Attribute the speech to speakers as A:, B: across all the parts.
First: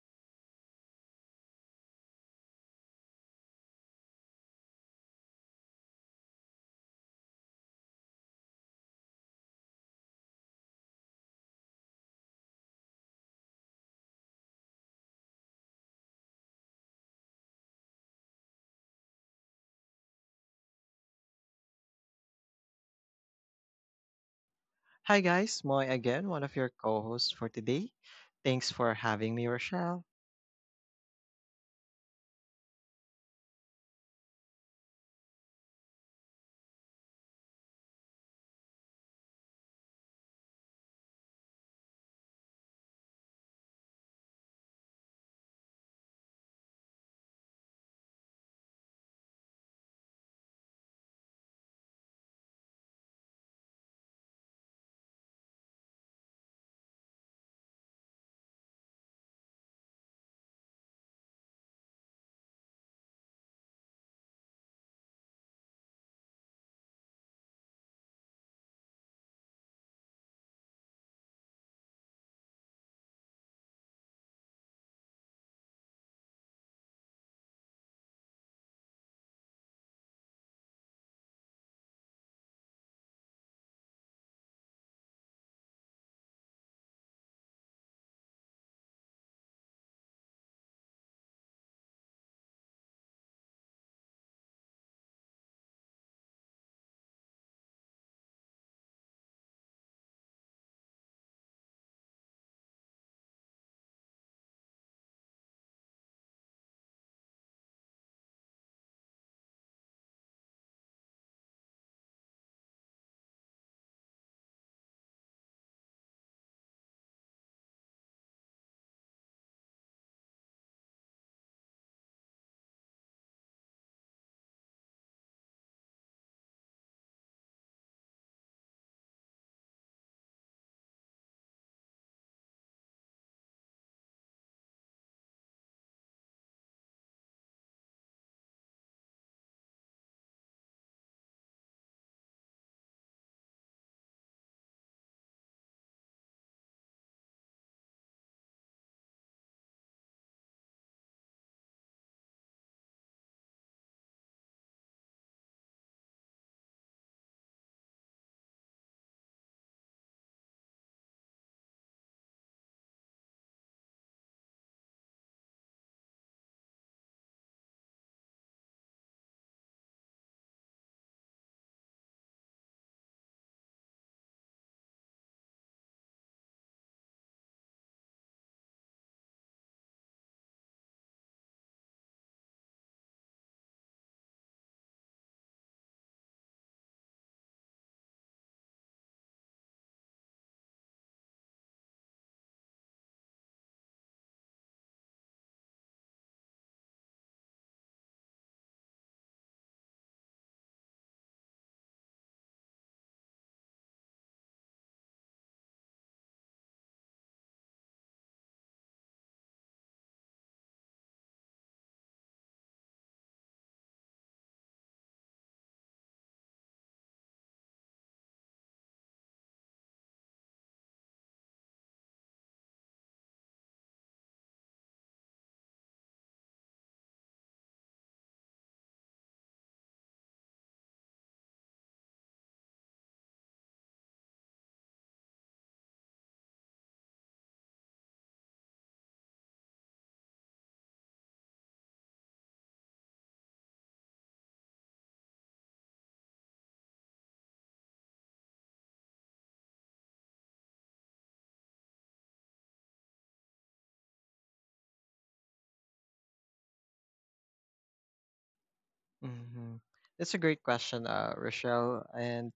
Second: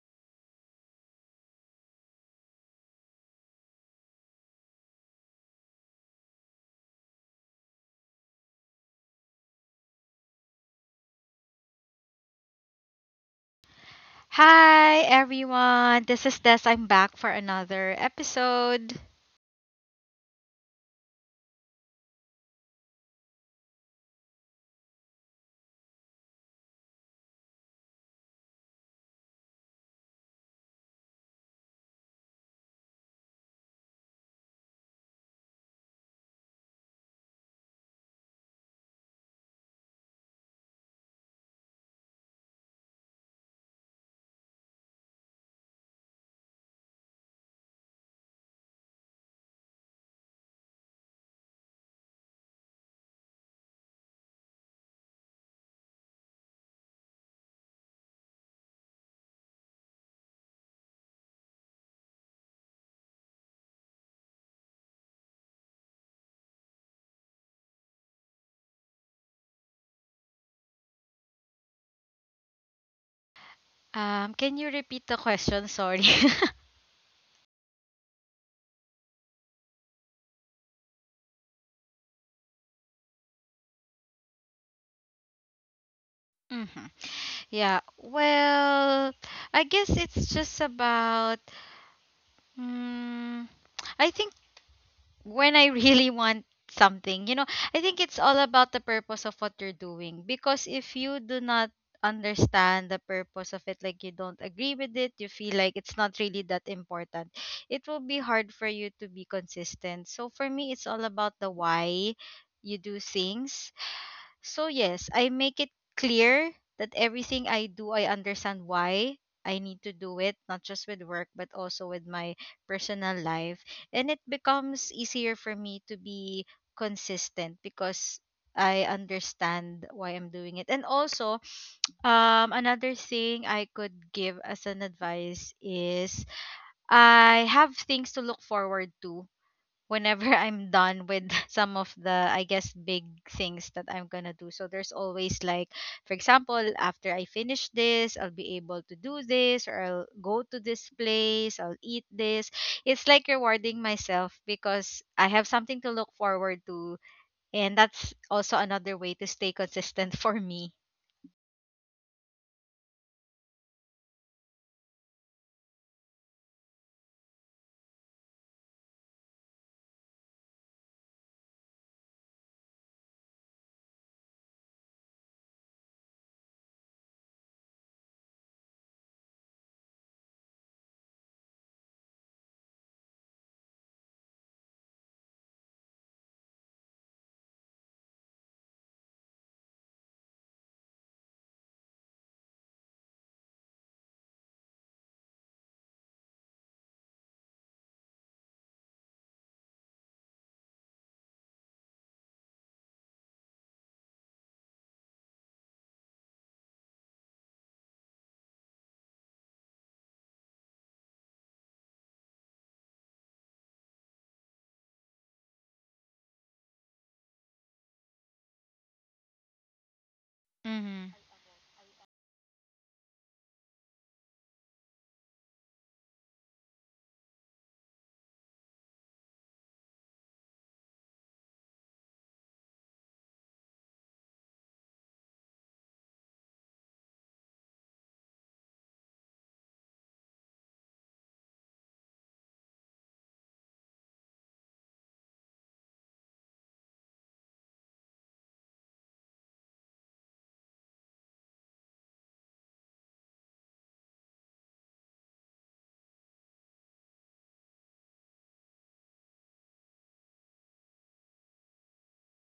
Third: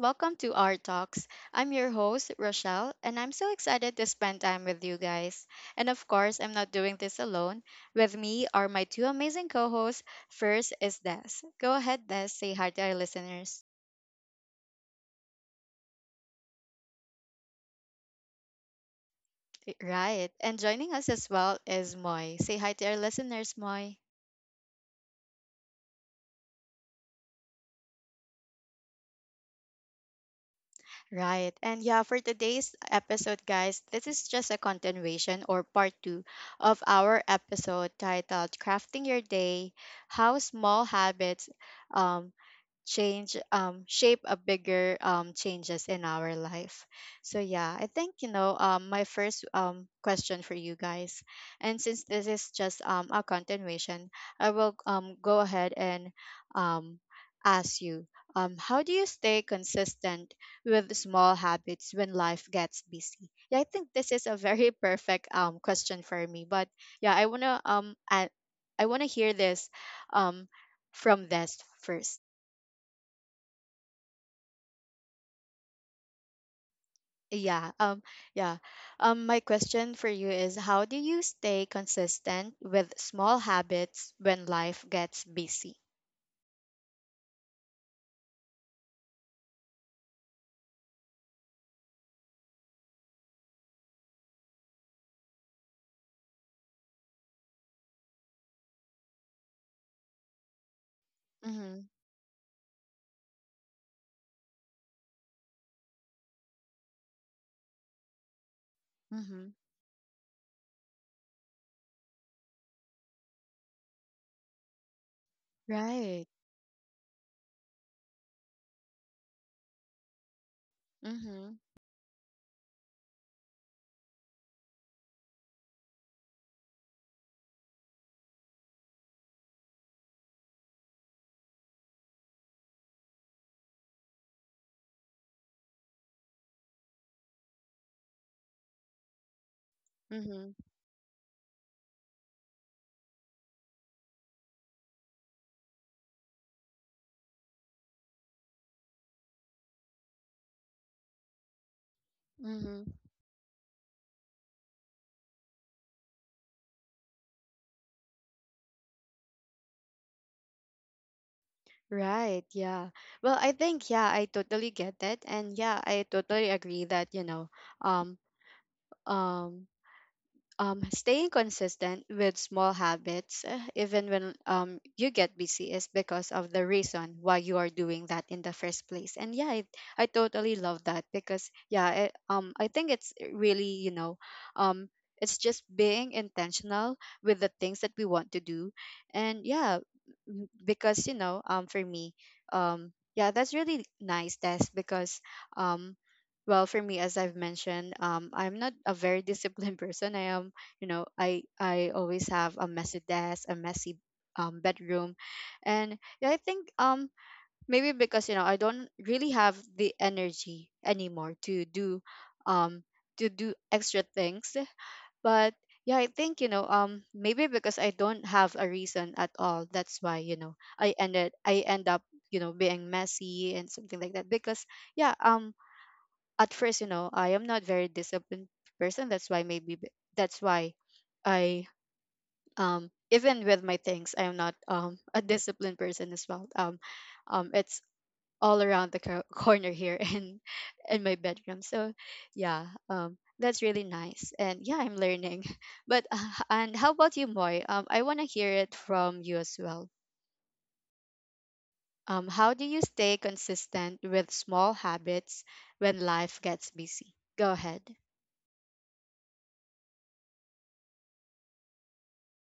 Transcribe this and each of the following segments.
A: welcome to our talks. I'm your host, Rochelle, and I'm so excited to spend time with you guys. And of course, I'm not doing this alone. With me are my two amazing co hosts. First is Des. Go ahead, Des, say hi to our listeners.
B: Hi everyone, this is Des. I'm back for another episode.
A: Right, and joining us as well is Moy. Say hi to our listeners, Moy.
C: Hi guys, Moy again, one of your co-hosts for today. Thanks for having me, Rochelle.
A: Right. And yeah, for today's episode, guys, this is just a continuation or part two of our episode titled Crafting Your Day, How Small Habits um, change shape a bigger changes in our life. So yeah, I think, my first question for you guys, and since this is just a continuation, I will go ahead and um ask you, how do you stay consistent with small habits when life gets busy? Yeah, I think this is a very perfect question for me. But yeah, I wanna hear this um from this first.
B: Can you repeat the question? Sorry.
A: Yeah, yeah. My question for you is, how do you stay consistent with small habits when life gets busy?
B: Hmm. Yeah. Well, I guess it's just about. Mm, I think when I really want something. You know, I think it's all about the purpose of what you're doing. Because if you do not
A: Mhm.
B: understand the purpose of it, like you don't agree with it, you feel like it's not really that important, it will be hard for you to be
A: Mhm.
B: consistent. So for me, it's all about the why you do things. So, yes, I make it
A: Right.
B: clear that everything I do, I understand why I need to do it, not just with work, but
A: Mhm.
B: also with my personal life. And it becomes easier for me to be consistent because I understand why I'm doing it. And also, another thing I could give as an advice is I have things to look forward to whenever
A: Mhm.
B: I'm done with some of the, I guess, big things that I'm gonna do. So there's always, like, for example, after I finish this, I'll be able to do this, or I'll go to this place, I'll eat this.
A: Mhm.
B: It's like rewarding myself because I have something to look forward to. And that's also another way to stay consistent for me.
A: Right, yeah. Well, I think, yeah, I totally get it, and yeah, I totally agree that, um um staying consistent with small habits, even when you get busy, is because of the reason why you are doing that in the first place. And yeah, I totally love that, because yeah, I think it's really, um, it's just being intentional with the things that we want to do, and yeah, because, you know, for me, yeah, that's really nice. That's because um, well, for me, as I've mentioned, I'm not a very disciplined person. I am, you know, I always have a messy desk, a messy bedroom. And yeah, I think maybe because, you know, I don't really have the energy anymore to do, um extra things. But yeah, I think, maybe because I don't have a reason at all, that's why, you know,
B: Mm-hmm.
A: I end up, you know, being messy and something like that. Because yeah, at first, you know, I am not very disciplined person, that's why I, even with my things, I'm not a disciplined person as well. It's all around the corner, here in my bedroom. So yeah, that's really nice. And yeah, I'm learning but and how about you, Moy? I want to hear it from you as well. How do you stay consistent with small habits when life gets busy? Go ahead.
C: hmm That's a great question, Rochelle. And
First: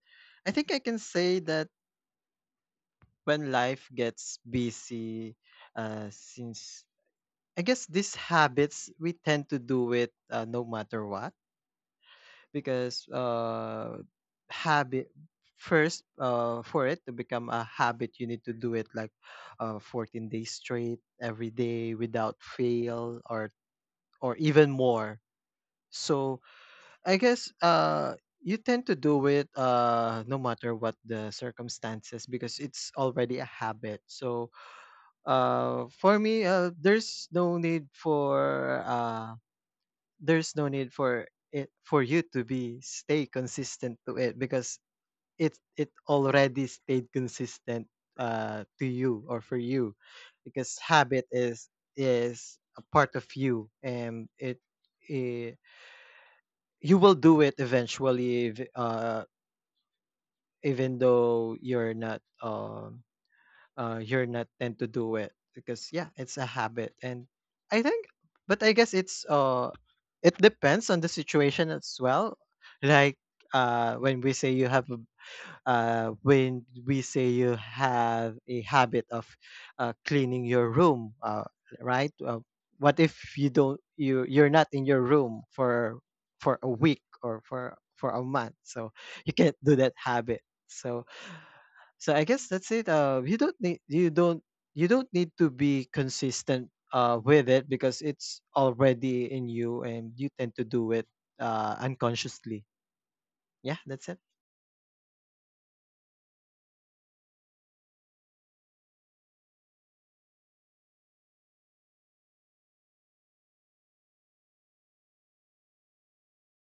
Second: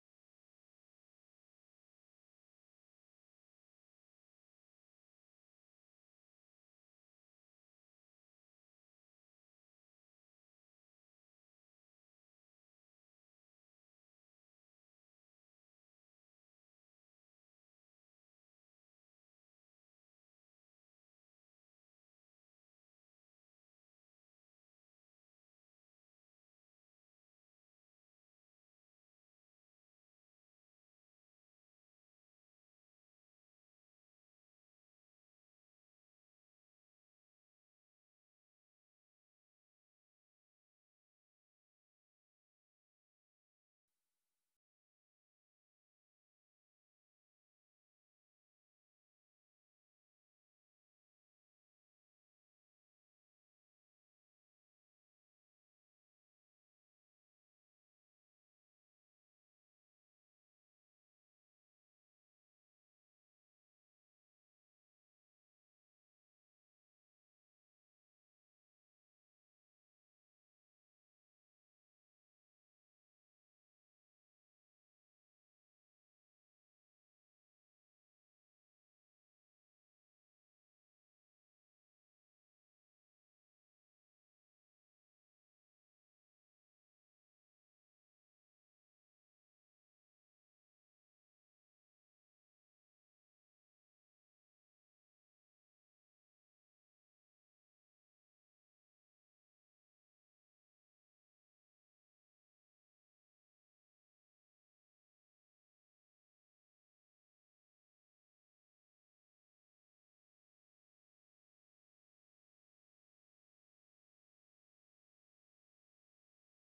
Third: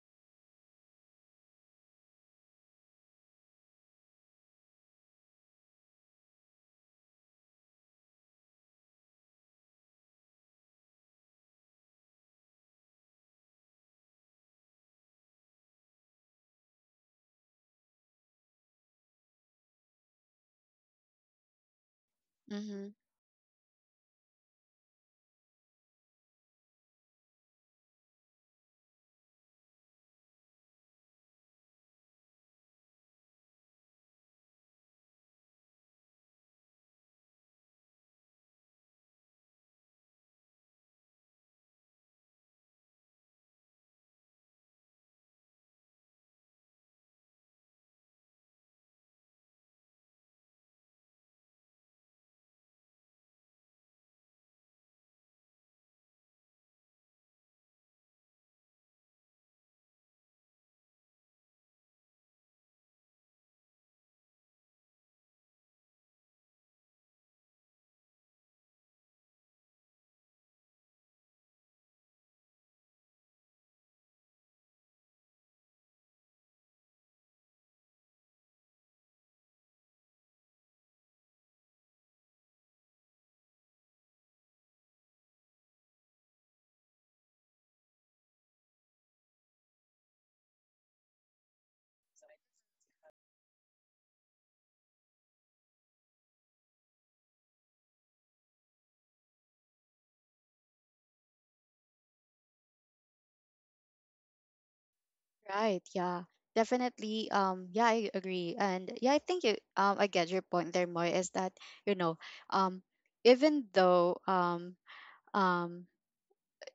C: I think I can say that when life gets busy, since I guess these habits we tend to do it no matter what, because habit first, for it to become a habit, you need to do it like 14 days straight every day without
A: Mm-hmm.
C: fail or even more. So I guess you tend to do it no matter what the circumstances because it's already a habit. So for me, there's no need for it for you to be stay consistent to it because it already stayed consistent to you or for you because habit is a part of you and it, eh, you will do it eventually if, even though you're not tend to do it because yeah it's a habit. And I think, but I guess it depends on the situation as well. Like uh when we say you have a when we say you have a habit of cleaning your room, right? What if you're not in your room for a week or for a month, so you can't do that habit. So so I guess that's it. You don't need to be consistent with it because it's already in you and you tend to do it, unconsciously. Yeah, that's it.
A: Right. Yeah. Definitely. Yeah, I agree. And yeah, I think you. I get your point there, Moy, is that, you know, um, even though um um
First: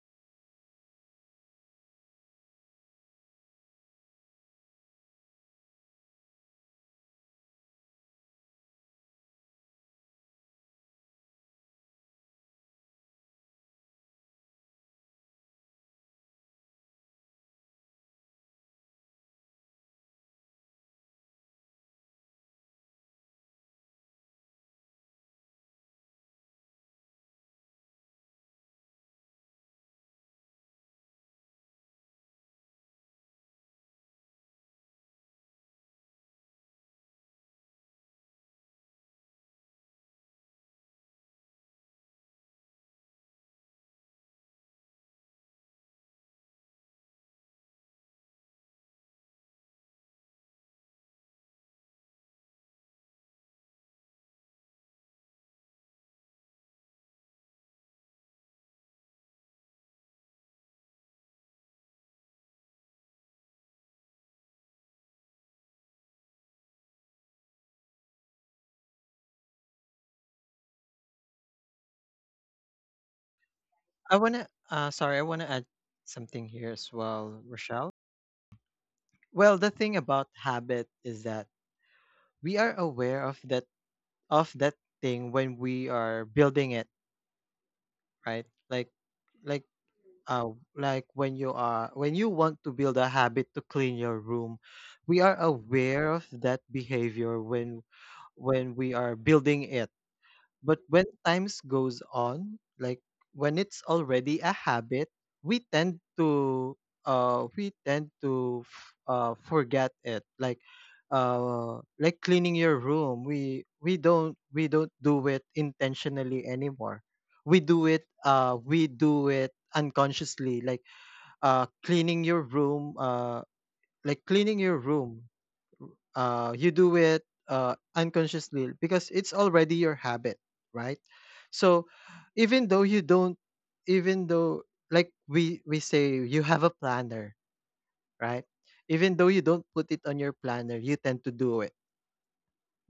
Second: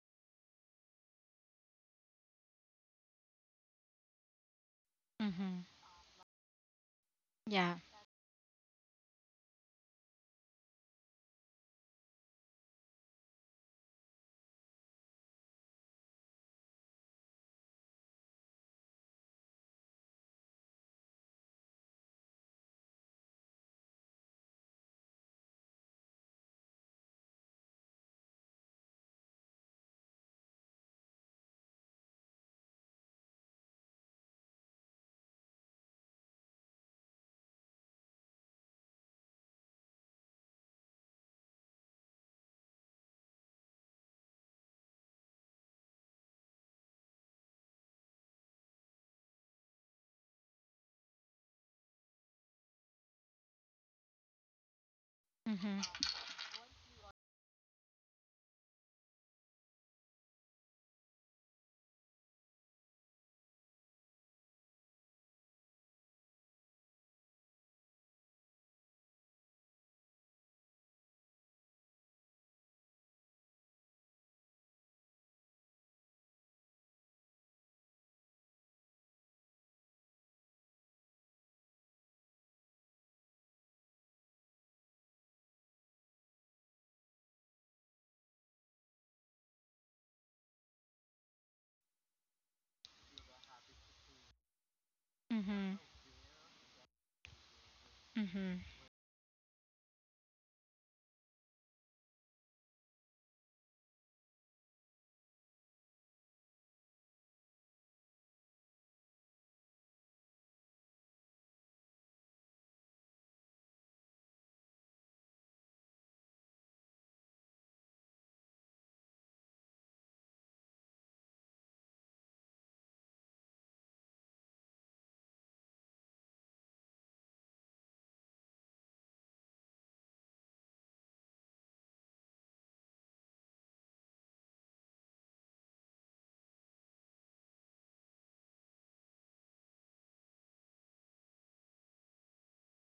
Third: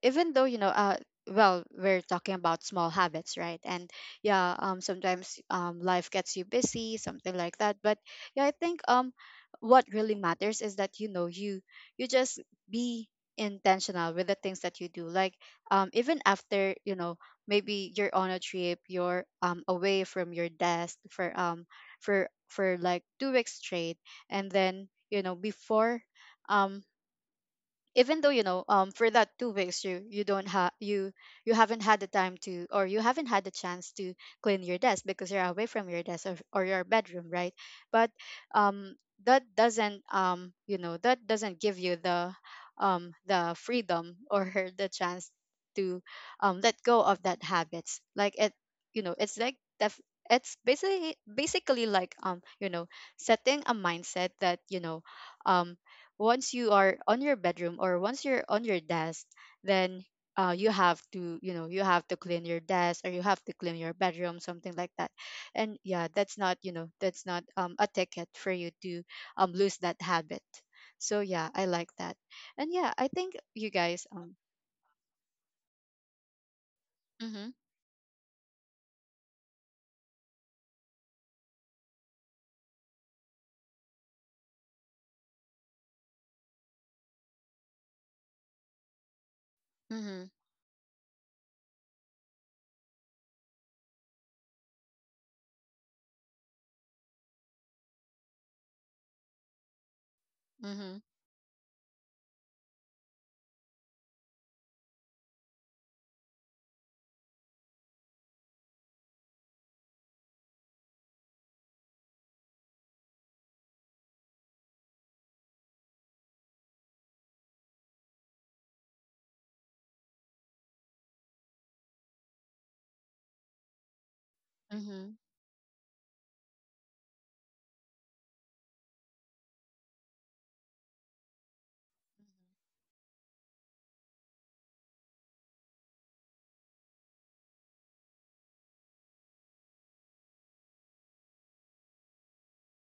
A: even though well, we're talking about small habits, right? And yeah, sometimes,
B: Mm-hmm.
A: life gets you busy, something like
B: Yeah.
A: that. But yeah, I think, what really matters is that, you know, you just be intentional with the things that you do, like, even after, you know, maybe you're on a trip, you're away from your desk for like 2 weeks straight. And then, you know before um, even though, for that 2 weeks, you haven't had the time to, or you haven't had the chance to clean your desk because you're away from your desk, or your bedroom, right? But um that doesn't give you the, the freedom, or the chance to let go of that habits. You know it's like def- it's basically, like, setting a mindset that, um
B: Mm-hmm.
A: once you are on your bedroom or once you're on your desk, then, you have to clean your desk, or you have to clean your bedroom, something like that. And yeah, that's not, a ticket for you to, lose that habit. So yeah, I like that. And yeah, I think you guys,
C: I wanna I wanna add something here as well,
A: mm-hmm,
C: Rochelle. Well, the thing about habit is that we are aware of that thing when we are building it, right? Like
A: mm-hmm,
C: uh like when you are when you want to build a habit to clean your room, we are
B: Mm-hmm.
C: aware of that behavior when
B: Mm-hmm.
C: we are building it. But
A: mm-hmm,
C: when times goes on, like when it's already a habit, we tend to forget it. Like cleaning your room, we don't do it intentionally anymore. We do it, unconsciously. Like uh cleaning your room uh cleaning your
A: mm-hmm.
C: room, you do it, unconsciously because it's already your habit, right? So even though you don't, even though like we say you have a planner, right? Even though you don't put it on your planner, you tend to do it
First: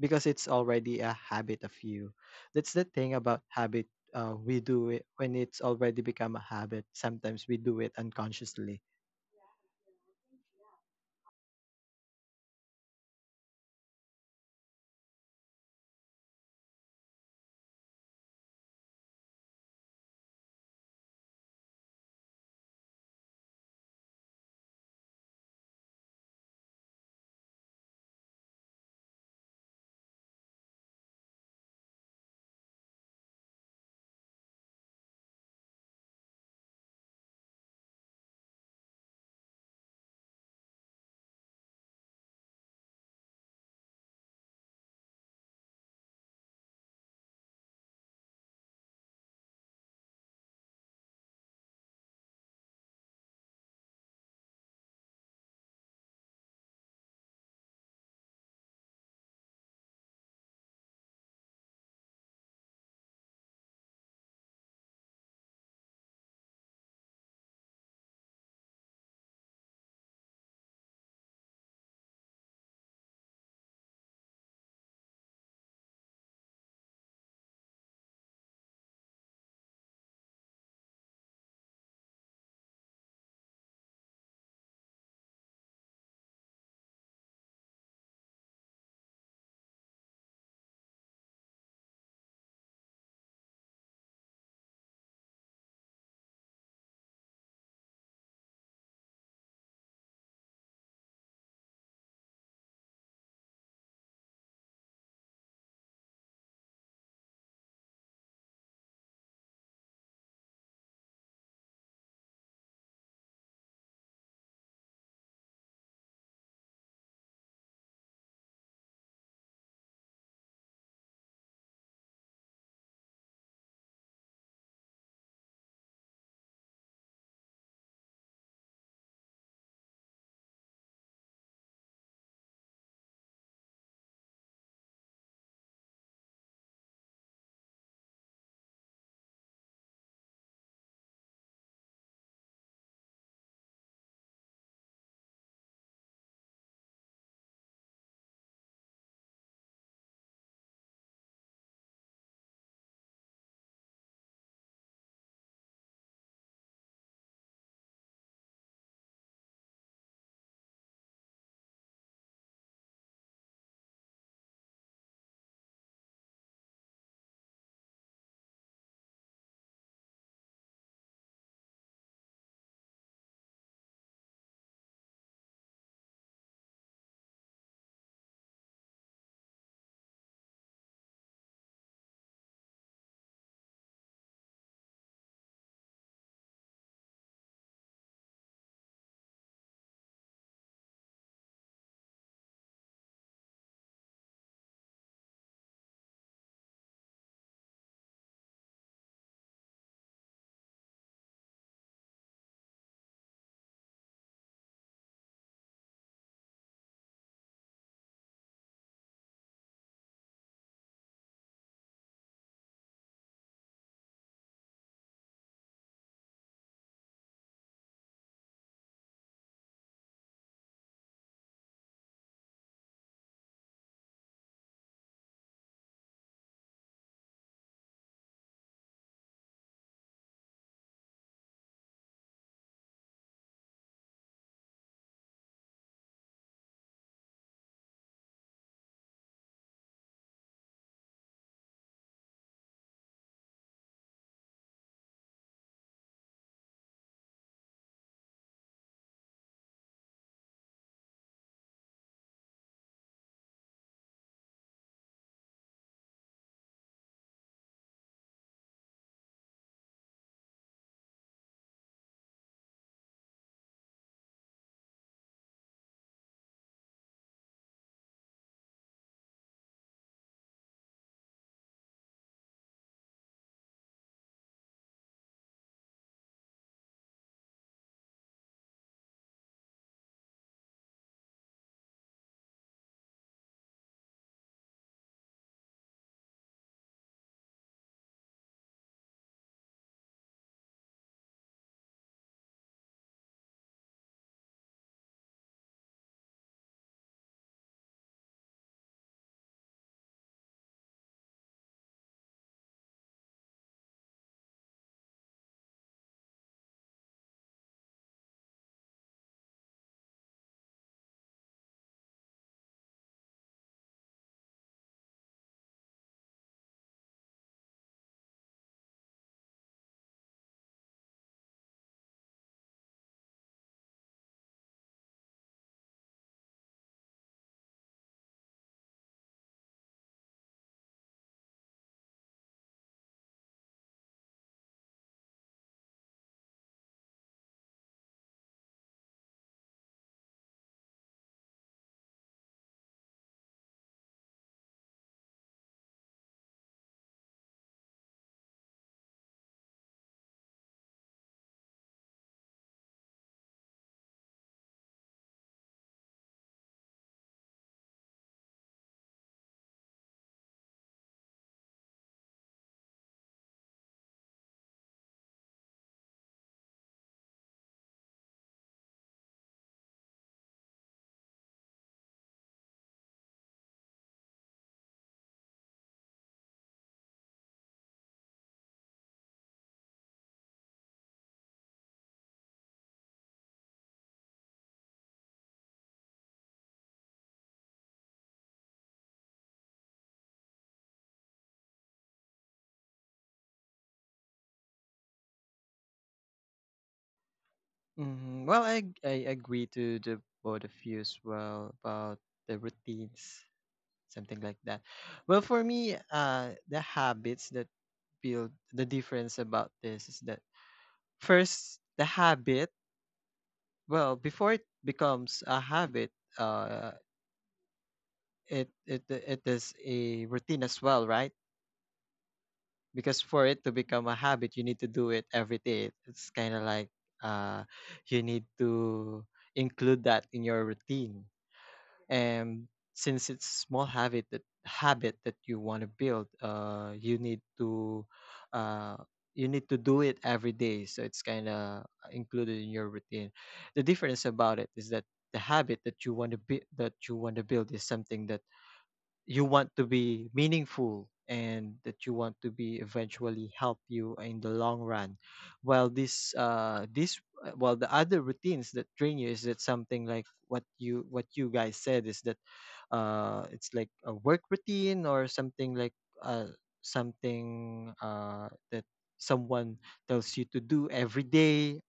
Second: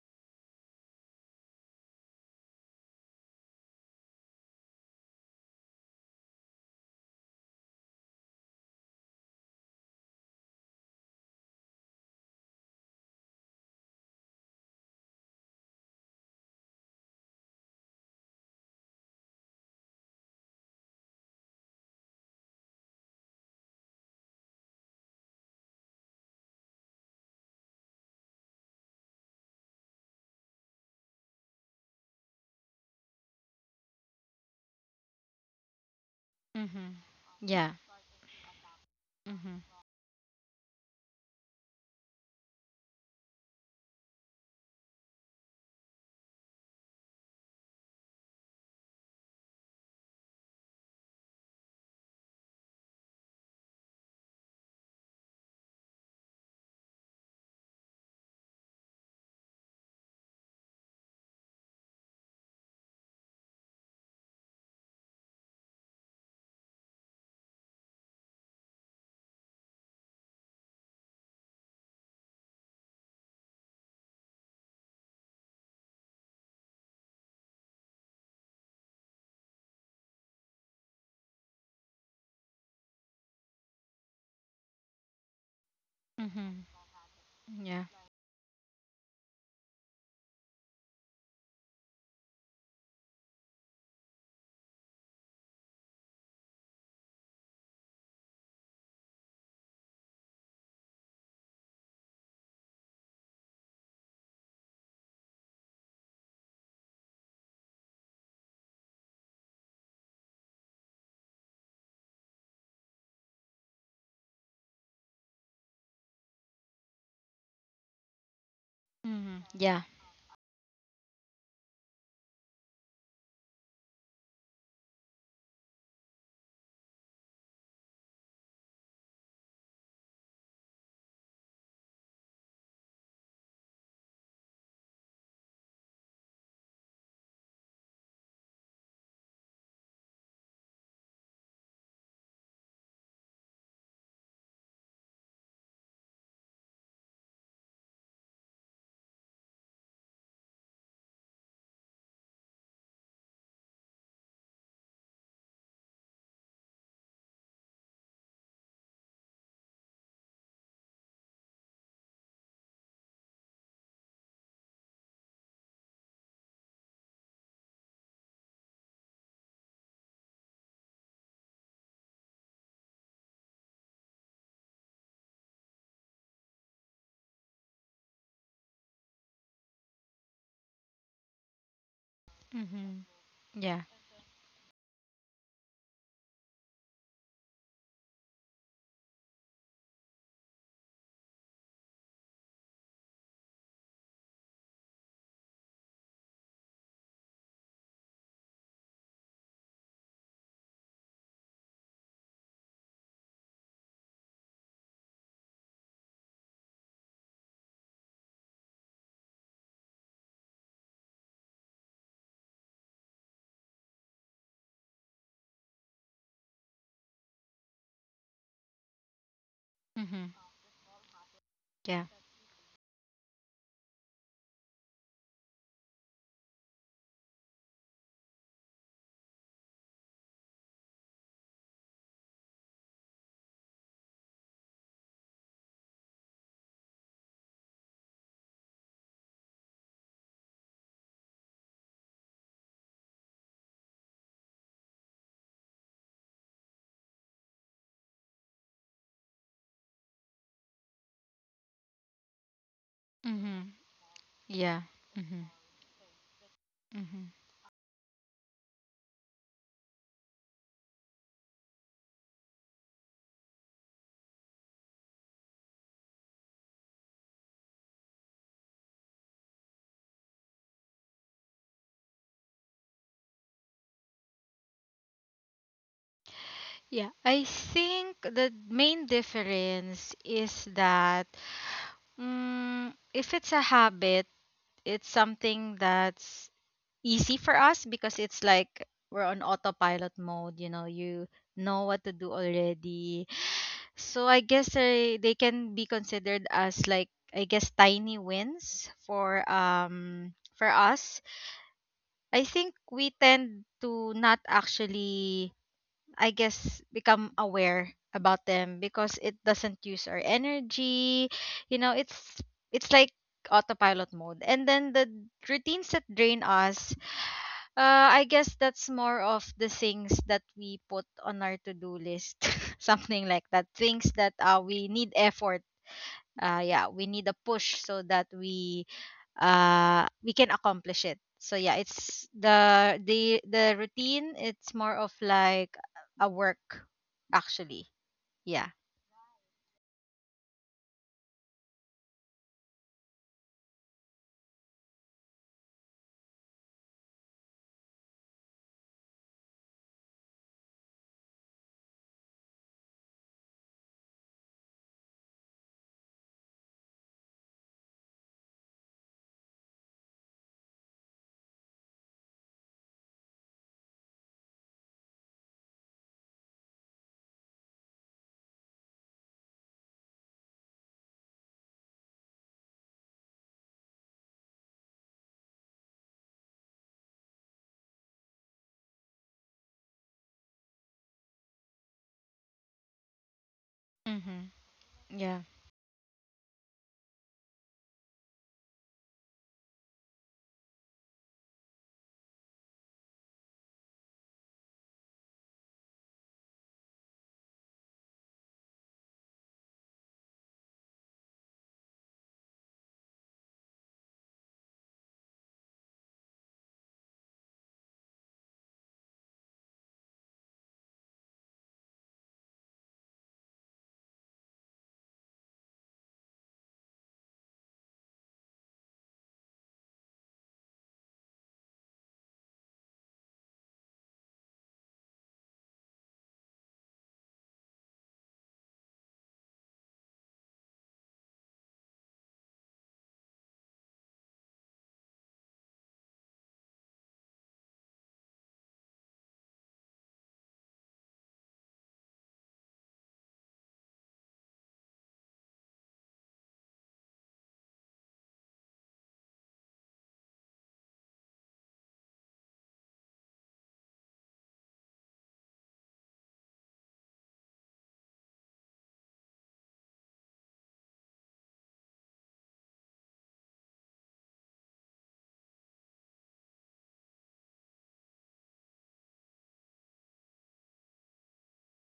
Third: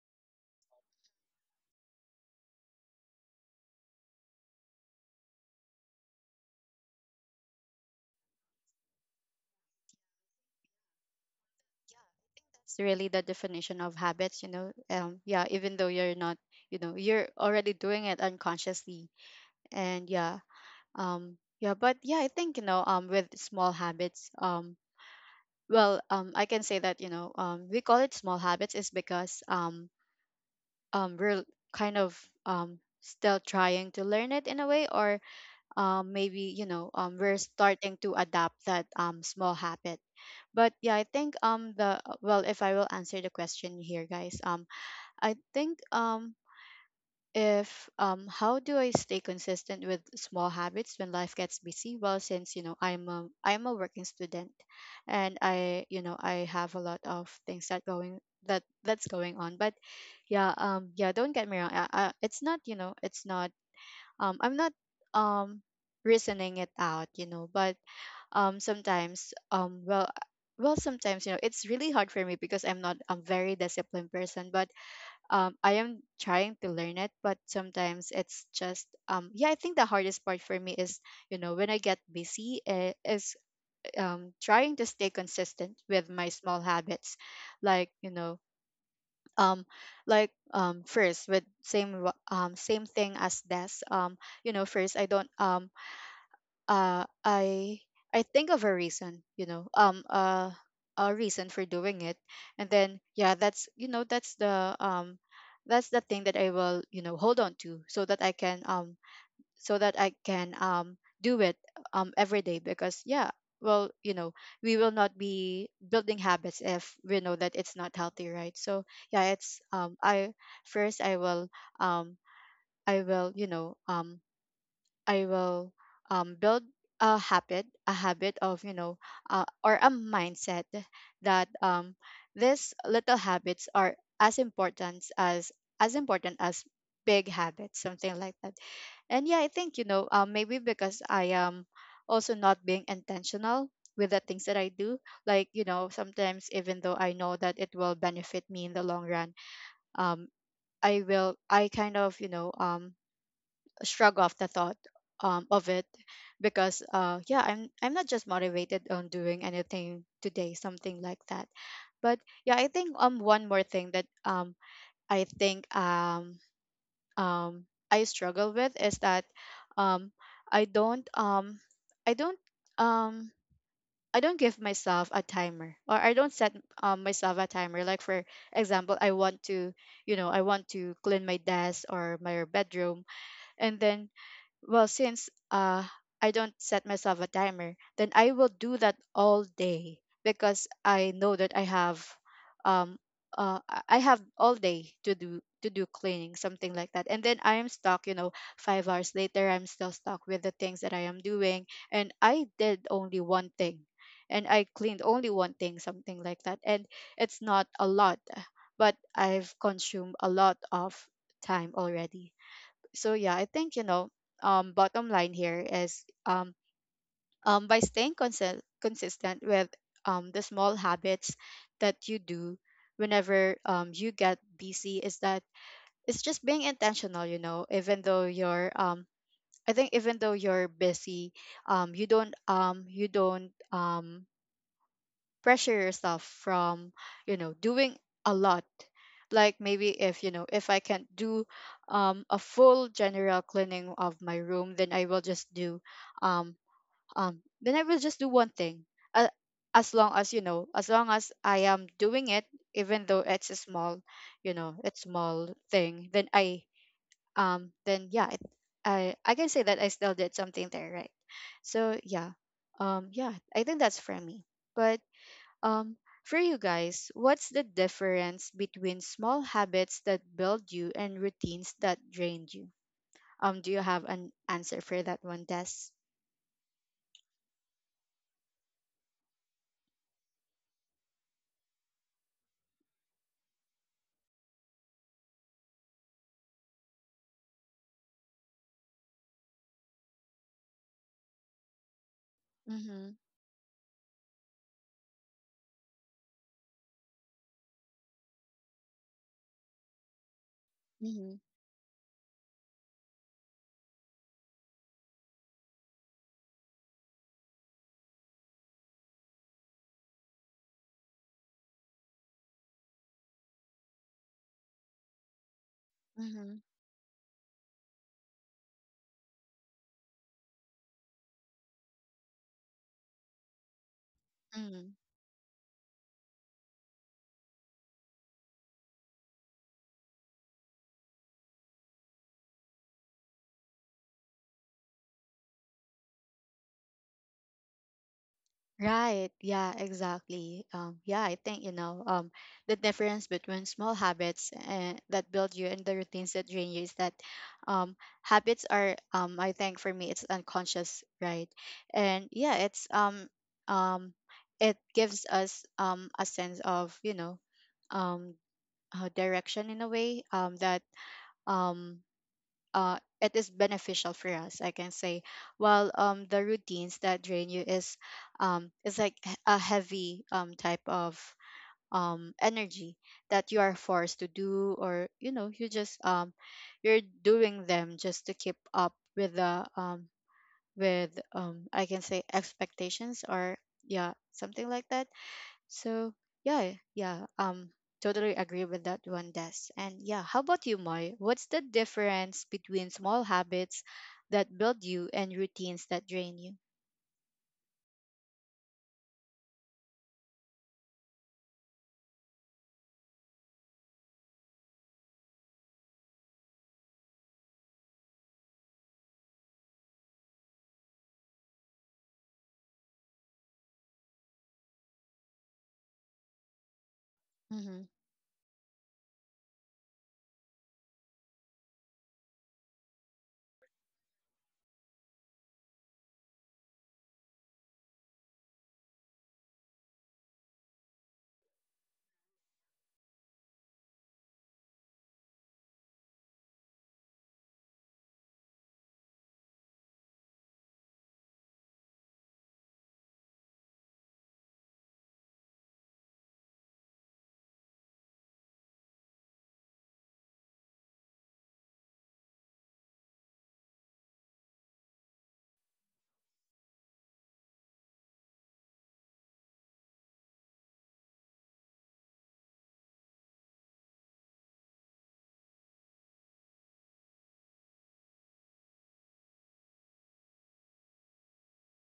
C: because it's already a habit of you. That's the thing about habit: we do it when it's already become a habit. Sometimes we do it unconsciously.
A: It's really the definition of habits, yeah, even though you're not, you know, you're already doing it unconsciously. And yeah, yeah. But yeah, I think, with small habits, I can say that, we call it small habits is because, we're kind of still trying to learn it in a way, or maybe, you know,
B: Mm-hmm.
A: we're
B: Yeah.
A: starting to adapt that small
B: Mm-hmm.
A: habit. But yeah, I think, the well, if I will answer the question here, guys, I think, if, how do I stay consistent with small habits when life gets busy? Well, since, you know, I'm a working student, and I you know I have a lot of things, that's going on. But yeah, yeah, don't get me wrong. It's not, I'm not um reasoning it out, you know. But sometimes, well, sometimes, you know, it's really hard for me because I'm not a very disciplined person. But I am trying to learn it, but sometimes it's just, yeah. I think the hardest part for me is, you know, when I get busy, is, trying to stay consistent with my small
B: Mm-hmm.
A: habits, like,
B: Yeah.
A: um first, with same, same thing as this, first, I don't uh I I think of a reason, a reason for doing it. And then yeah, that's you know that's the thing that I will, you know, hold on to, so that I can do it every day. Because yeah, well, you know, we will not be building habits if we know that it's not healthy, right? So yeah,
B: Mm-hmm.
A: it's
B: Yeah.
A: I first I will um i will you know um I will, build a habit of, you know, or a mindset that, these little habits are as important as big habits, something like that. And yeah, I think, you know, maybe because I am also not being intentional with the things that I do. Like, you know, sometimes, even though I know that it will benefit me in the long run, um, I kind of, you know, shrug off the thought, of it, because, yeah, I'm not just motivated on doing anything today, something like that. But yeah, I think, one more thing that, I think um I struggle with is that, um I don't um I don't um I don't give myself a timer, or I don't set, myself a timer, like for example, I want to clean my desk or my bedroom.
B: Mhm.
A: And
B: Yeah.
A: then, well, since, I don't set myself a timer, then I will do that all day because I know that I have, um, I have all day to do, cleaning, something like that. And then I am stuck, you know, 5 hours later, I'm still stuck with the things that I am doing, and I did only one thing, and I cleaned only one thing, something like that. And it's not a lot, but I've consumed a lot of time already. So yeah, I think, bottom line here is, by staying consistent with
B: Mhm.
A: the small habits
B: Yeah.
A: that you do whenever, you get busy, is that it's just being intentional. You know, even though you're busy, you don't pressure yourself from, you know, doing a lot, like maybe, if you know if I can't do, a full general cleaning of my room, then um, I will just do one thing, uh, as long as, I am doing it, even though it's a
B: Mhm.
A: small you know
B: Yeah.
A: it's small
B: Mhm.
A: thing,
B: Mhm.
A: then yeah, it, I can say that I still did something there, right? So yeah, yeah, I think that's for me. But um, for you guys, what's the difference between small habits that build you and routines that drain you? Do you have an answer for that one, Des?
B: Yeah. I think the main difference is that, mm, if it's a habit, it's something that's easy for us because it's like we're on autopilot mode. You know, you know what to do
A: Mm-hmm.
B: already. So I guess they can be considered as like, I guess, tiny wins for us.
A: Mm-hmm.
B: I think we tend to not actually, I guess, become aware about them because it doesn't use our energy. You know, it's like autopilot mode. And then the routines that drain
A: Mm-hmm.
B: us, I guess that's more of the things that we put on our to-do list, something like that. Things that
A: Mm-hmm.
B: we need effort. Yeah, we need a push so that we can accomplish it. So yeah, it's the the routine. It's more of like a work, actually. Yeah.
A: Right. Yeah, exactly. Yeah, I think, the difference between small habits that build you and the routines that drain you is that um, habits are, I think for me, it's unconscious, right? And yeah, it's, um, it gives us a sense of, um, direction in a way that um, it is beneficial for us, I can say, while the routines that drain you is like a heavy type of energy that you are forced to do, or you know you just you're doing them just to keep up with the with I can say expectations, or yeah,
B: Mhm.
A: something like that.
B: Yeah.
A: So yeah, totally agree with that one, Des. And yeah, how about you, Moy? What's the difference between small habits that build you and routines that drain you?
C: Well, I agree to the both of you as well about the routines. Something like that. Well, for me, the habits that build, the difference about this is that first, the habit. Well, before it becomes a habit, uh,
A: Mm-hmm.
C: it is a routine as well, right? Because for it to become a habit, you need to do it every day. It's kind of like, uh, you need to include that in your routine. And since it's small habit, that habit that you want to build, uh you need to do it every day, so it's kind of included in your routine. The difference about it is that the habit that you want to build is something that you want to be meaningful and that you want to be eventually help you in the long run. While this this well, the other routines that train you is that something like what you, what you guys said is that it's like a work routine or something like uh something that someone tells you to do every day,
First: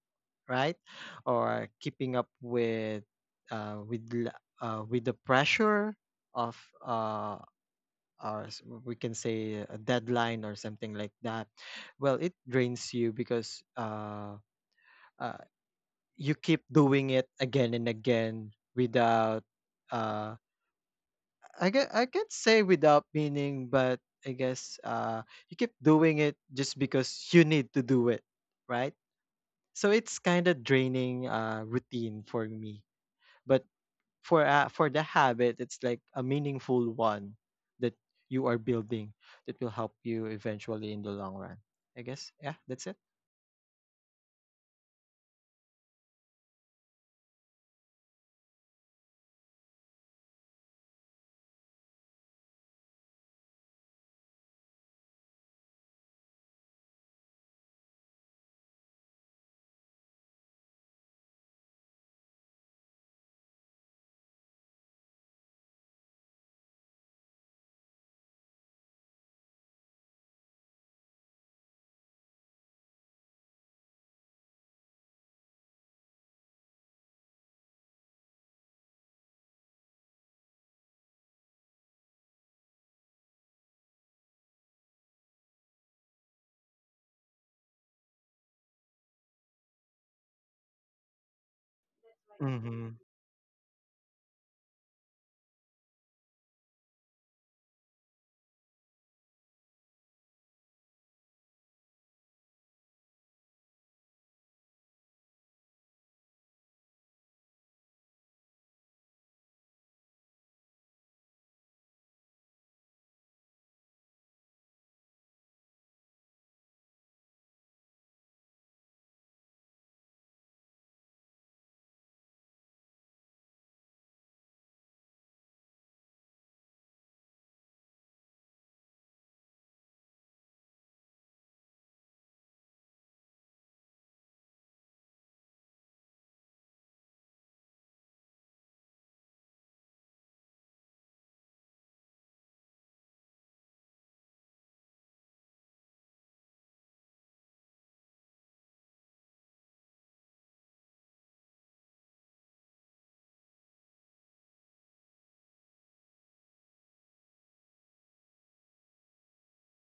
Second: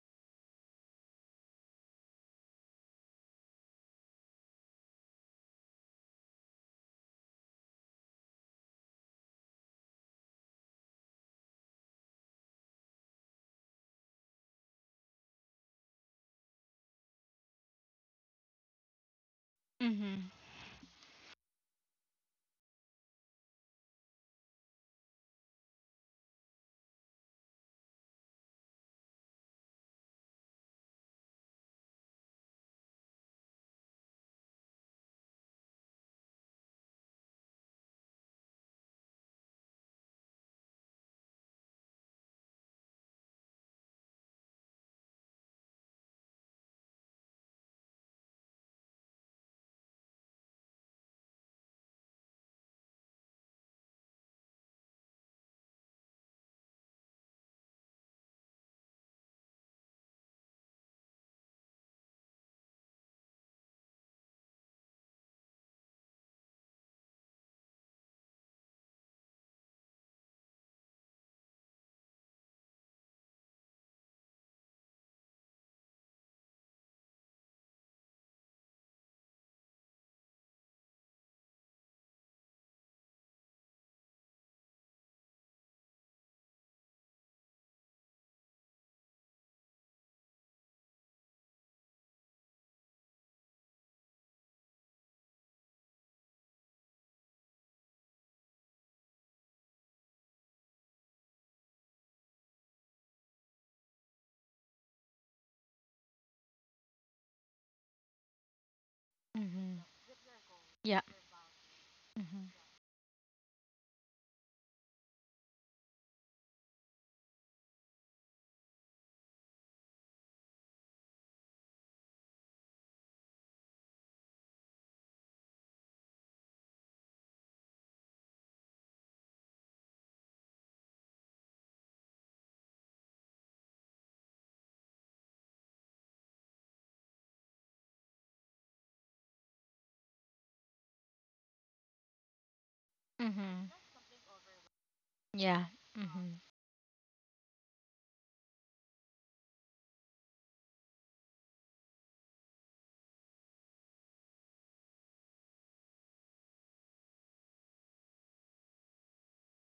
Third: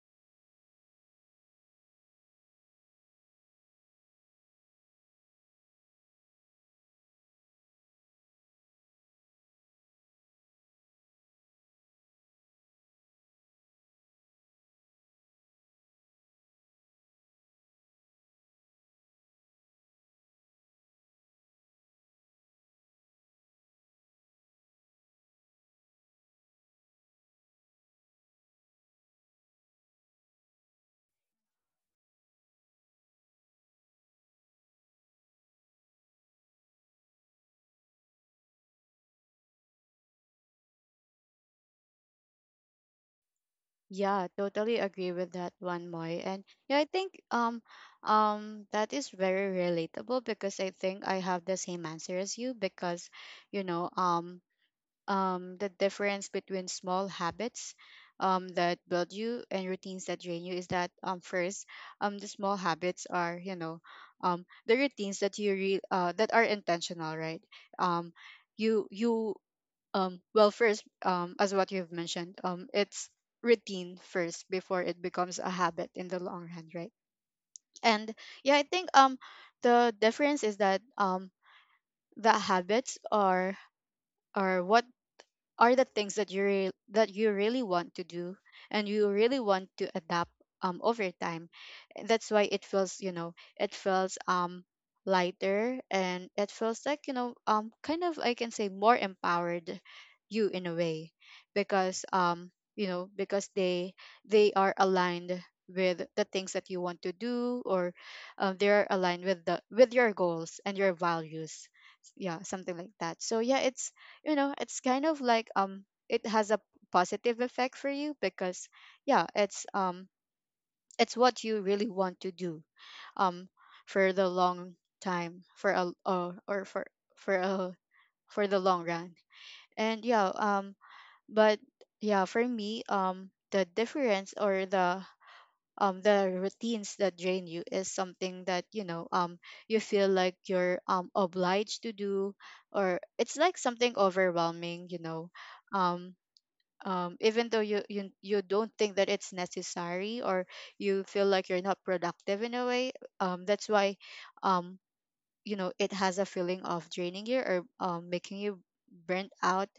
C: right? Or keeping up with with the pressure of uh we can say a deadline or something like that. Well, it drains you because, uh you keep doing it again and again without
B: Mhm.
C: uh I get, I can't say without meaning, but I guess you keep doing it just because you need to do it, right? So it's kind of draining routine for me. But for the habit, it's like a meaningful one that you are building that will help you eventually in the long run. I guess yeah, that's it.
A: Yeah, totally agree with that one, Moy. And yeah, I think that is very relatable because I think I have the same answer as you because you know um the difference between small habits that build you and routines that drain you is that first, the small habits are, you know, the routines that that are intentional, right? um, you you well first, as what you've mentioned, it's routine first before it becomes a habit in the long run, right? And yeah, I think the difference is that the habits are what, are the things that that you really want to do and you really want to adapt over time. That's why it
C: Mm-hmm.
A: feels, you know, it feels lighter and it feels like, you know, kind of, I can say, more empowered you in a way, because you know, because they are aligned with the things that you want to do, or they're aligned with the,
B: Mhm.
A: with your goals and your
B: Yeah.
A: values. Yeah,
B: Mhm.
A: something like that. So yeah, it's, you know, it's kind of like it has a positive effect for you because yeah, it's what you really want to do, um for the long time, for a or for for a, for the long run. And yeah, but yeah, for me, the difference, or the routines that drain you is something that, you know, you feel like you're obliged to do, or it's like
B: Mhm.
A: something overwhelming, you know.
B: Yeah.
A: um
B: Mhm.
A: even though you don't think that it's necessary, or you feel like you're not productive in a way, that's why, um, you know, it has a feeling of draining you or making you burnt out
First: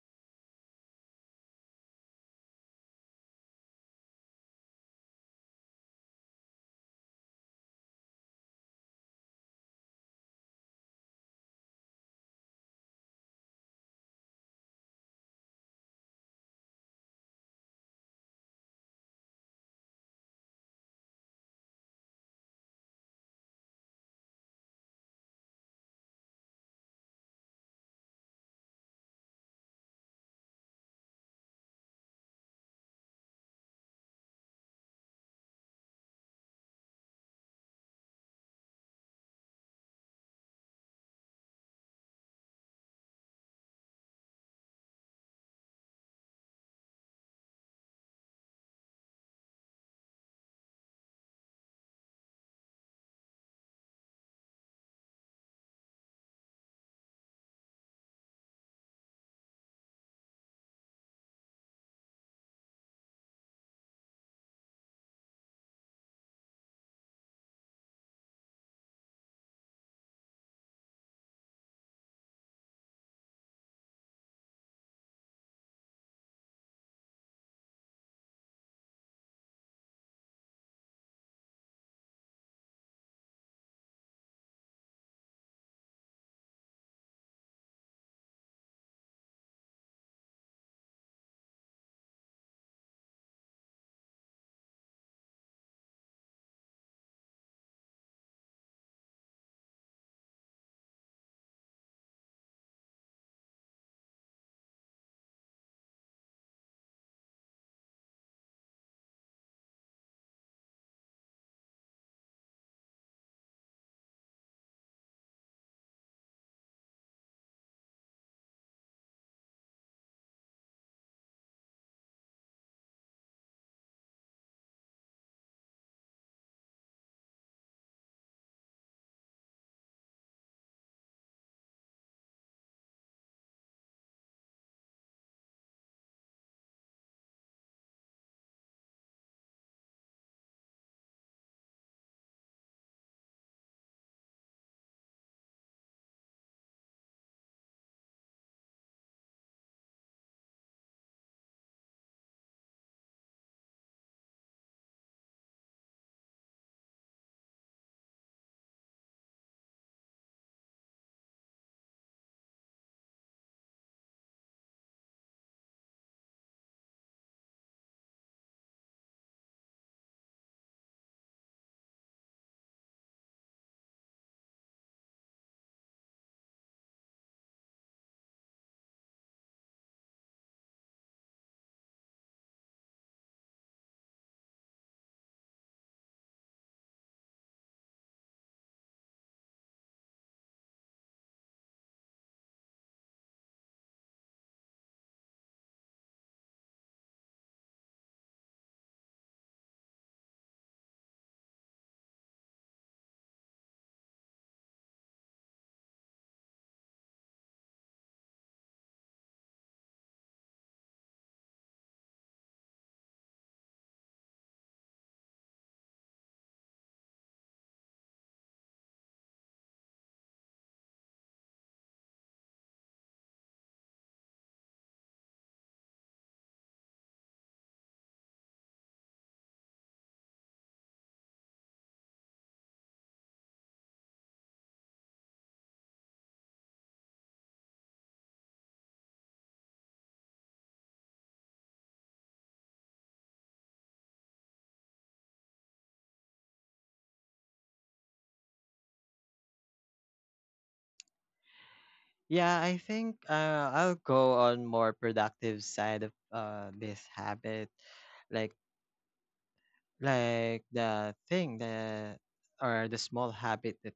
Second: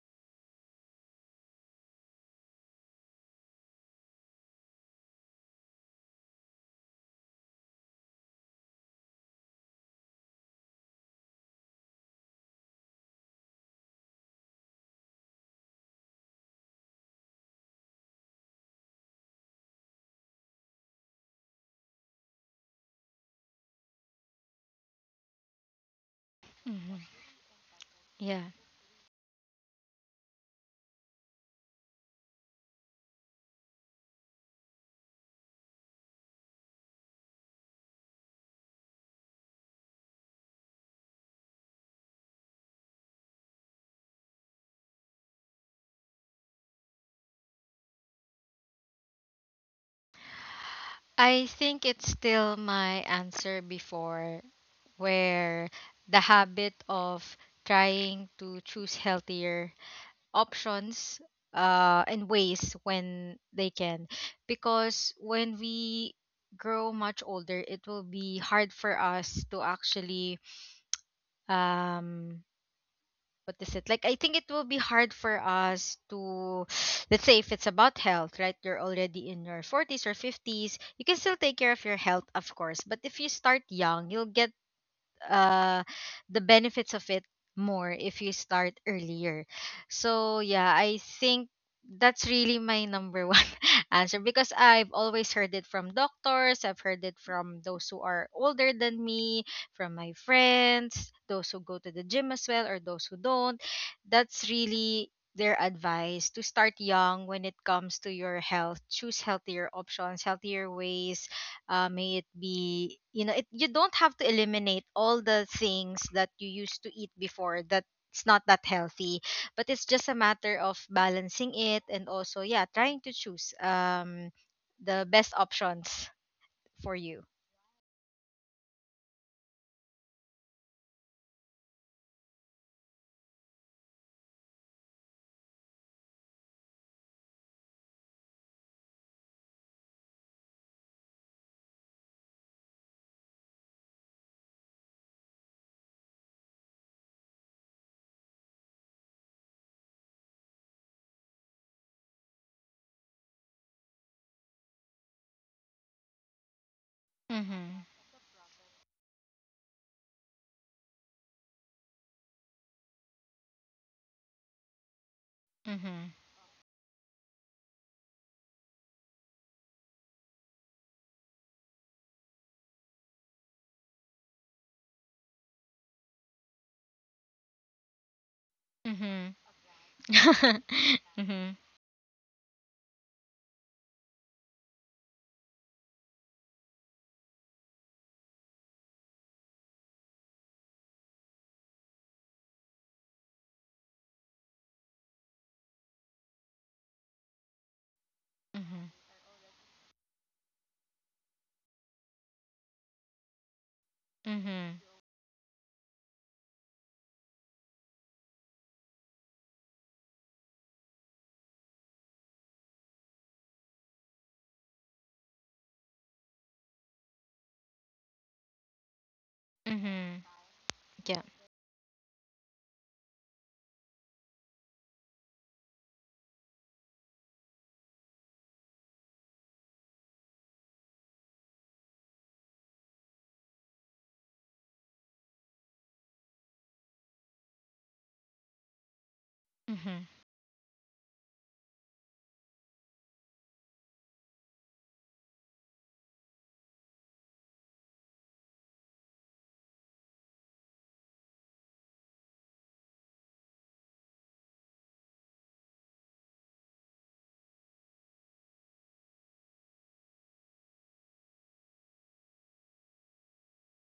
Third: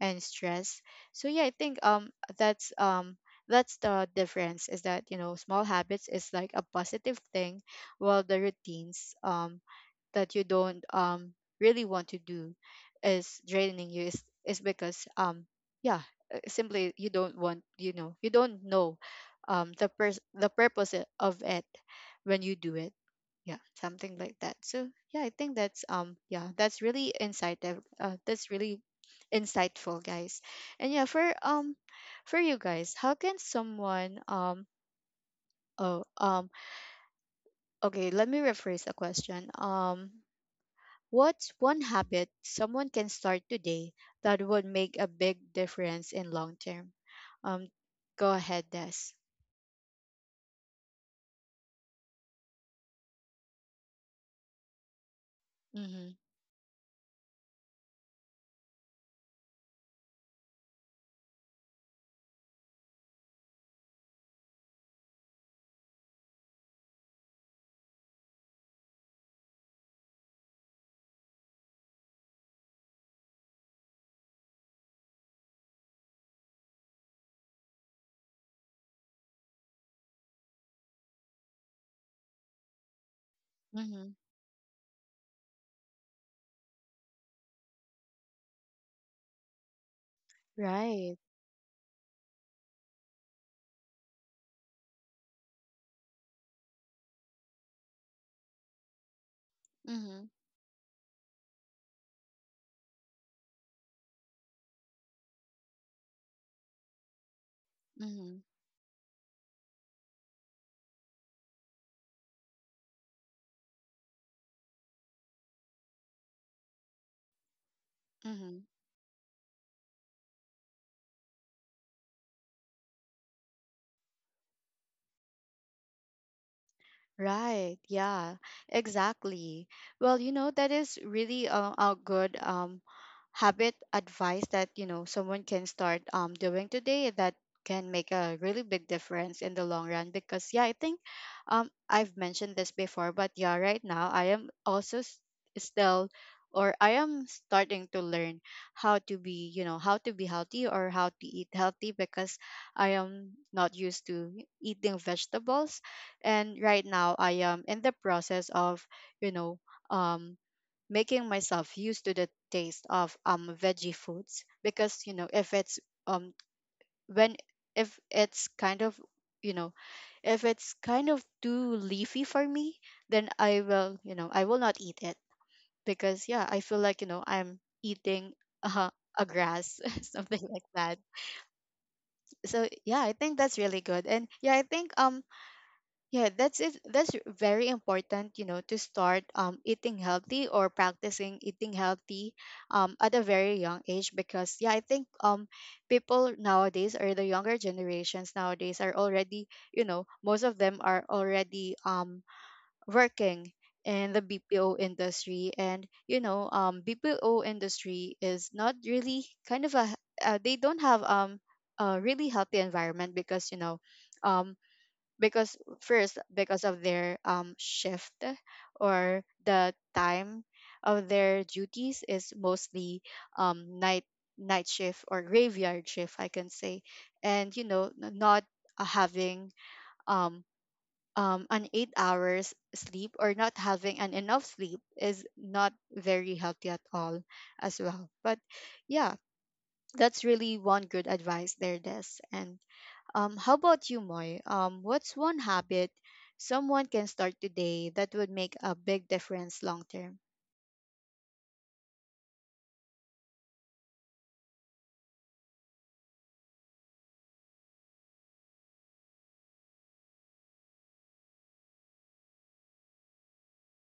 A: and stressed. So yeah, I think that's um that's the difference, is that, you know, small habits is like a positive thing, while the routines that you don't really want to do is draining you, is because yeah, simply you don't want, you know, you don't know the purpose of it when you do it. Yeah, something like that. So yeah, I think that's yeah, that's
B: Mhm.
A: really insightful,
B: Yeah.
A: that's really insightful, guys. And yeah, for you guys, how can someone oh um okay, let me rephrase the question. What's one habit someone can start today that would make a big difference in long term? um Go ahead, Des.
B: I think it's still my answer before, where the
A: Mm-hmm.
B: habit of trying to choose healthier options and ways when they can, because when we grow much older it will be hard for us to actually um what is it like, I think it will be hard for us to let's say if it's about health, right? You're already in your 40s or 50s, you can still take care of your health, of course, but if you start
A: Mm-hmm.
B: young, you'll get uh the benefits of it more if you start earlier. So yeah, I
A: Right.
B: think that's really my number one answer, because I've always heard it from doctors, I've heard it from those who are older than me, from my
A: Mm-hmm.
B: friends, those who go to the gym as well or those who don't. That's really their advice, to start young when it comes to
A: Mm-hmm.
B: your health, choose healthier options, healthier ways. May it be, you know, it, you don't have to eliminate all the things that you used to eat before that it's not
A: Mm-hmm.
B: that healthy, but it's just a matter of balancing it, and also, yeah, trying to choose the best options for you.
A: Right. Yeah. Exactly. Well, you know, that is really a good habit advice that, you know, someone can start doing today that can make a really big difference in the long run, because yeah, I think I've mentioned this before, but yeah, right now I am also still, or I am starting to learn how to be, you know, how to be healthy or how to eat healthy, because I am not used to eating vegetables, and right now I am in
B: Mhm.
A: the process of, you know, um making myself used to the taste of veggie foods, because you know, if it's
B: Mhm.
A: um when if it's kind of, you know, if it's kind of too leafy for me, then I will, you know, I will not eat it, because yeah, I feel like, you know, I'm eating uh, a
B: Mhm.
A: grass, something like that.
B: Mhm.
A: So yeah, I think that's really good. And yeah, I think yeah, that's it. That's very important, you know, to start eating healthy or practicing eating healthy at a very young age, because yeah, I think people nowadays or the younger generations nowadays
B: Mhm.
A: are already, you know, most of them are already working in the BPO
B: Mhm.
A: industry. And, you know, BPO industry is not really kind of a, they don't have a really healthy environment, because, you know, um, because first, because of their shift, or the
B: Mhm.
A: time of
B: Yeah.
A: their duties is mostly night, night shift or graveyard shift, I can say. And you know, not having um an 8 hours sleep or not having an enough sleep is not very healthy at all as well. But yeah,
B: Mhm.
A: that's really one good advice there, Des. And how about you, Moy? What's one habit someone can start today that would make a big difference long term?
C: Yeah, I think, I'll go on more productive side of this habit. like the thing that, or the small habit that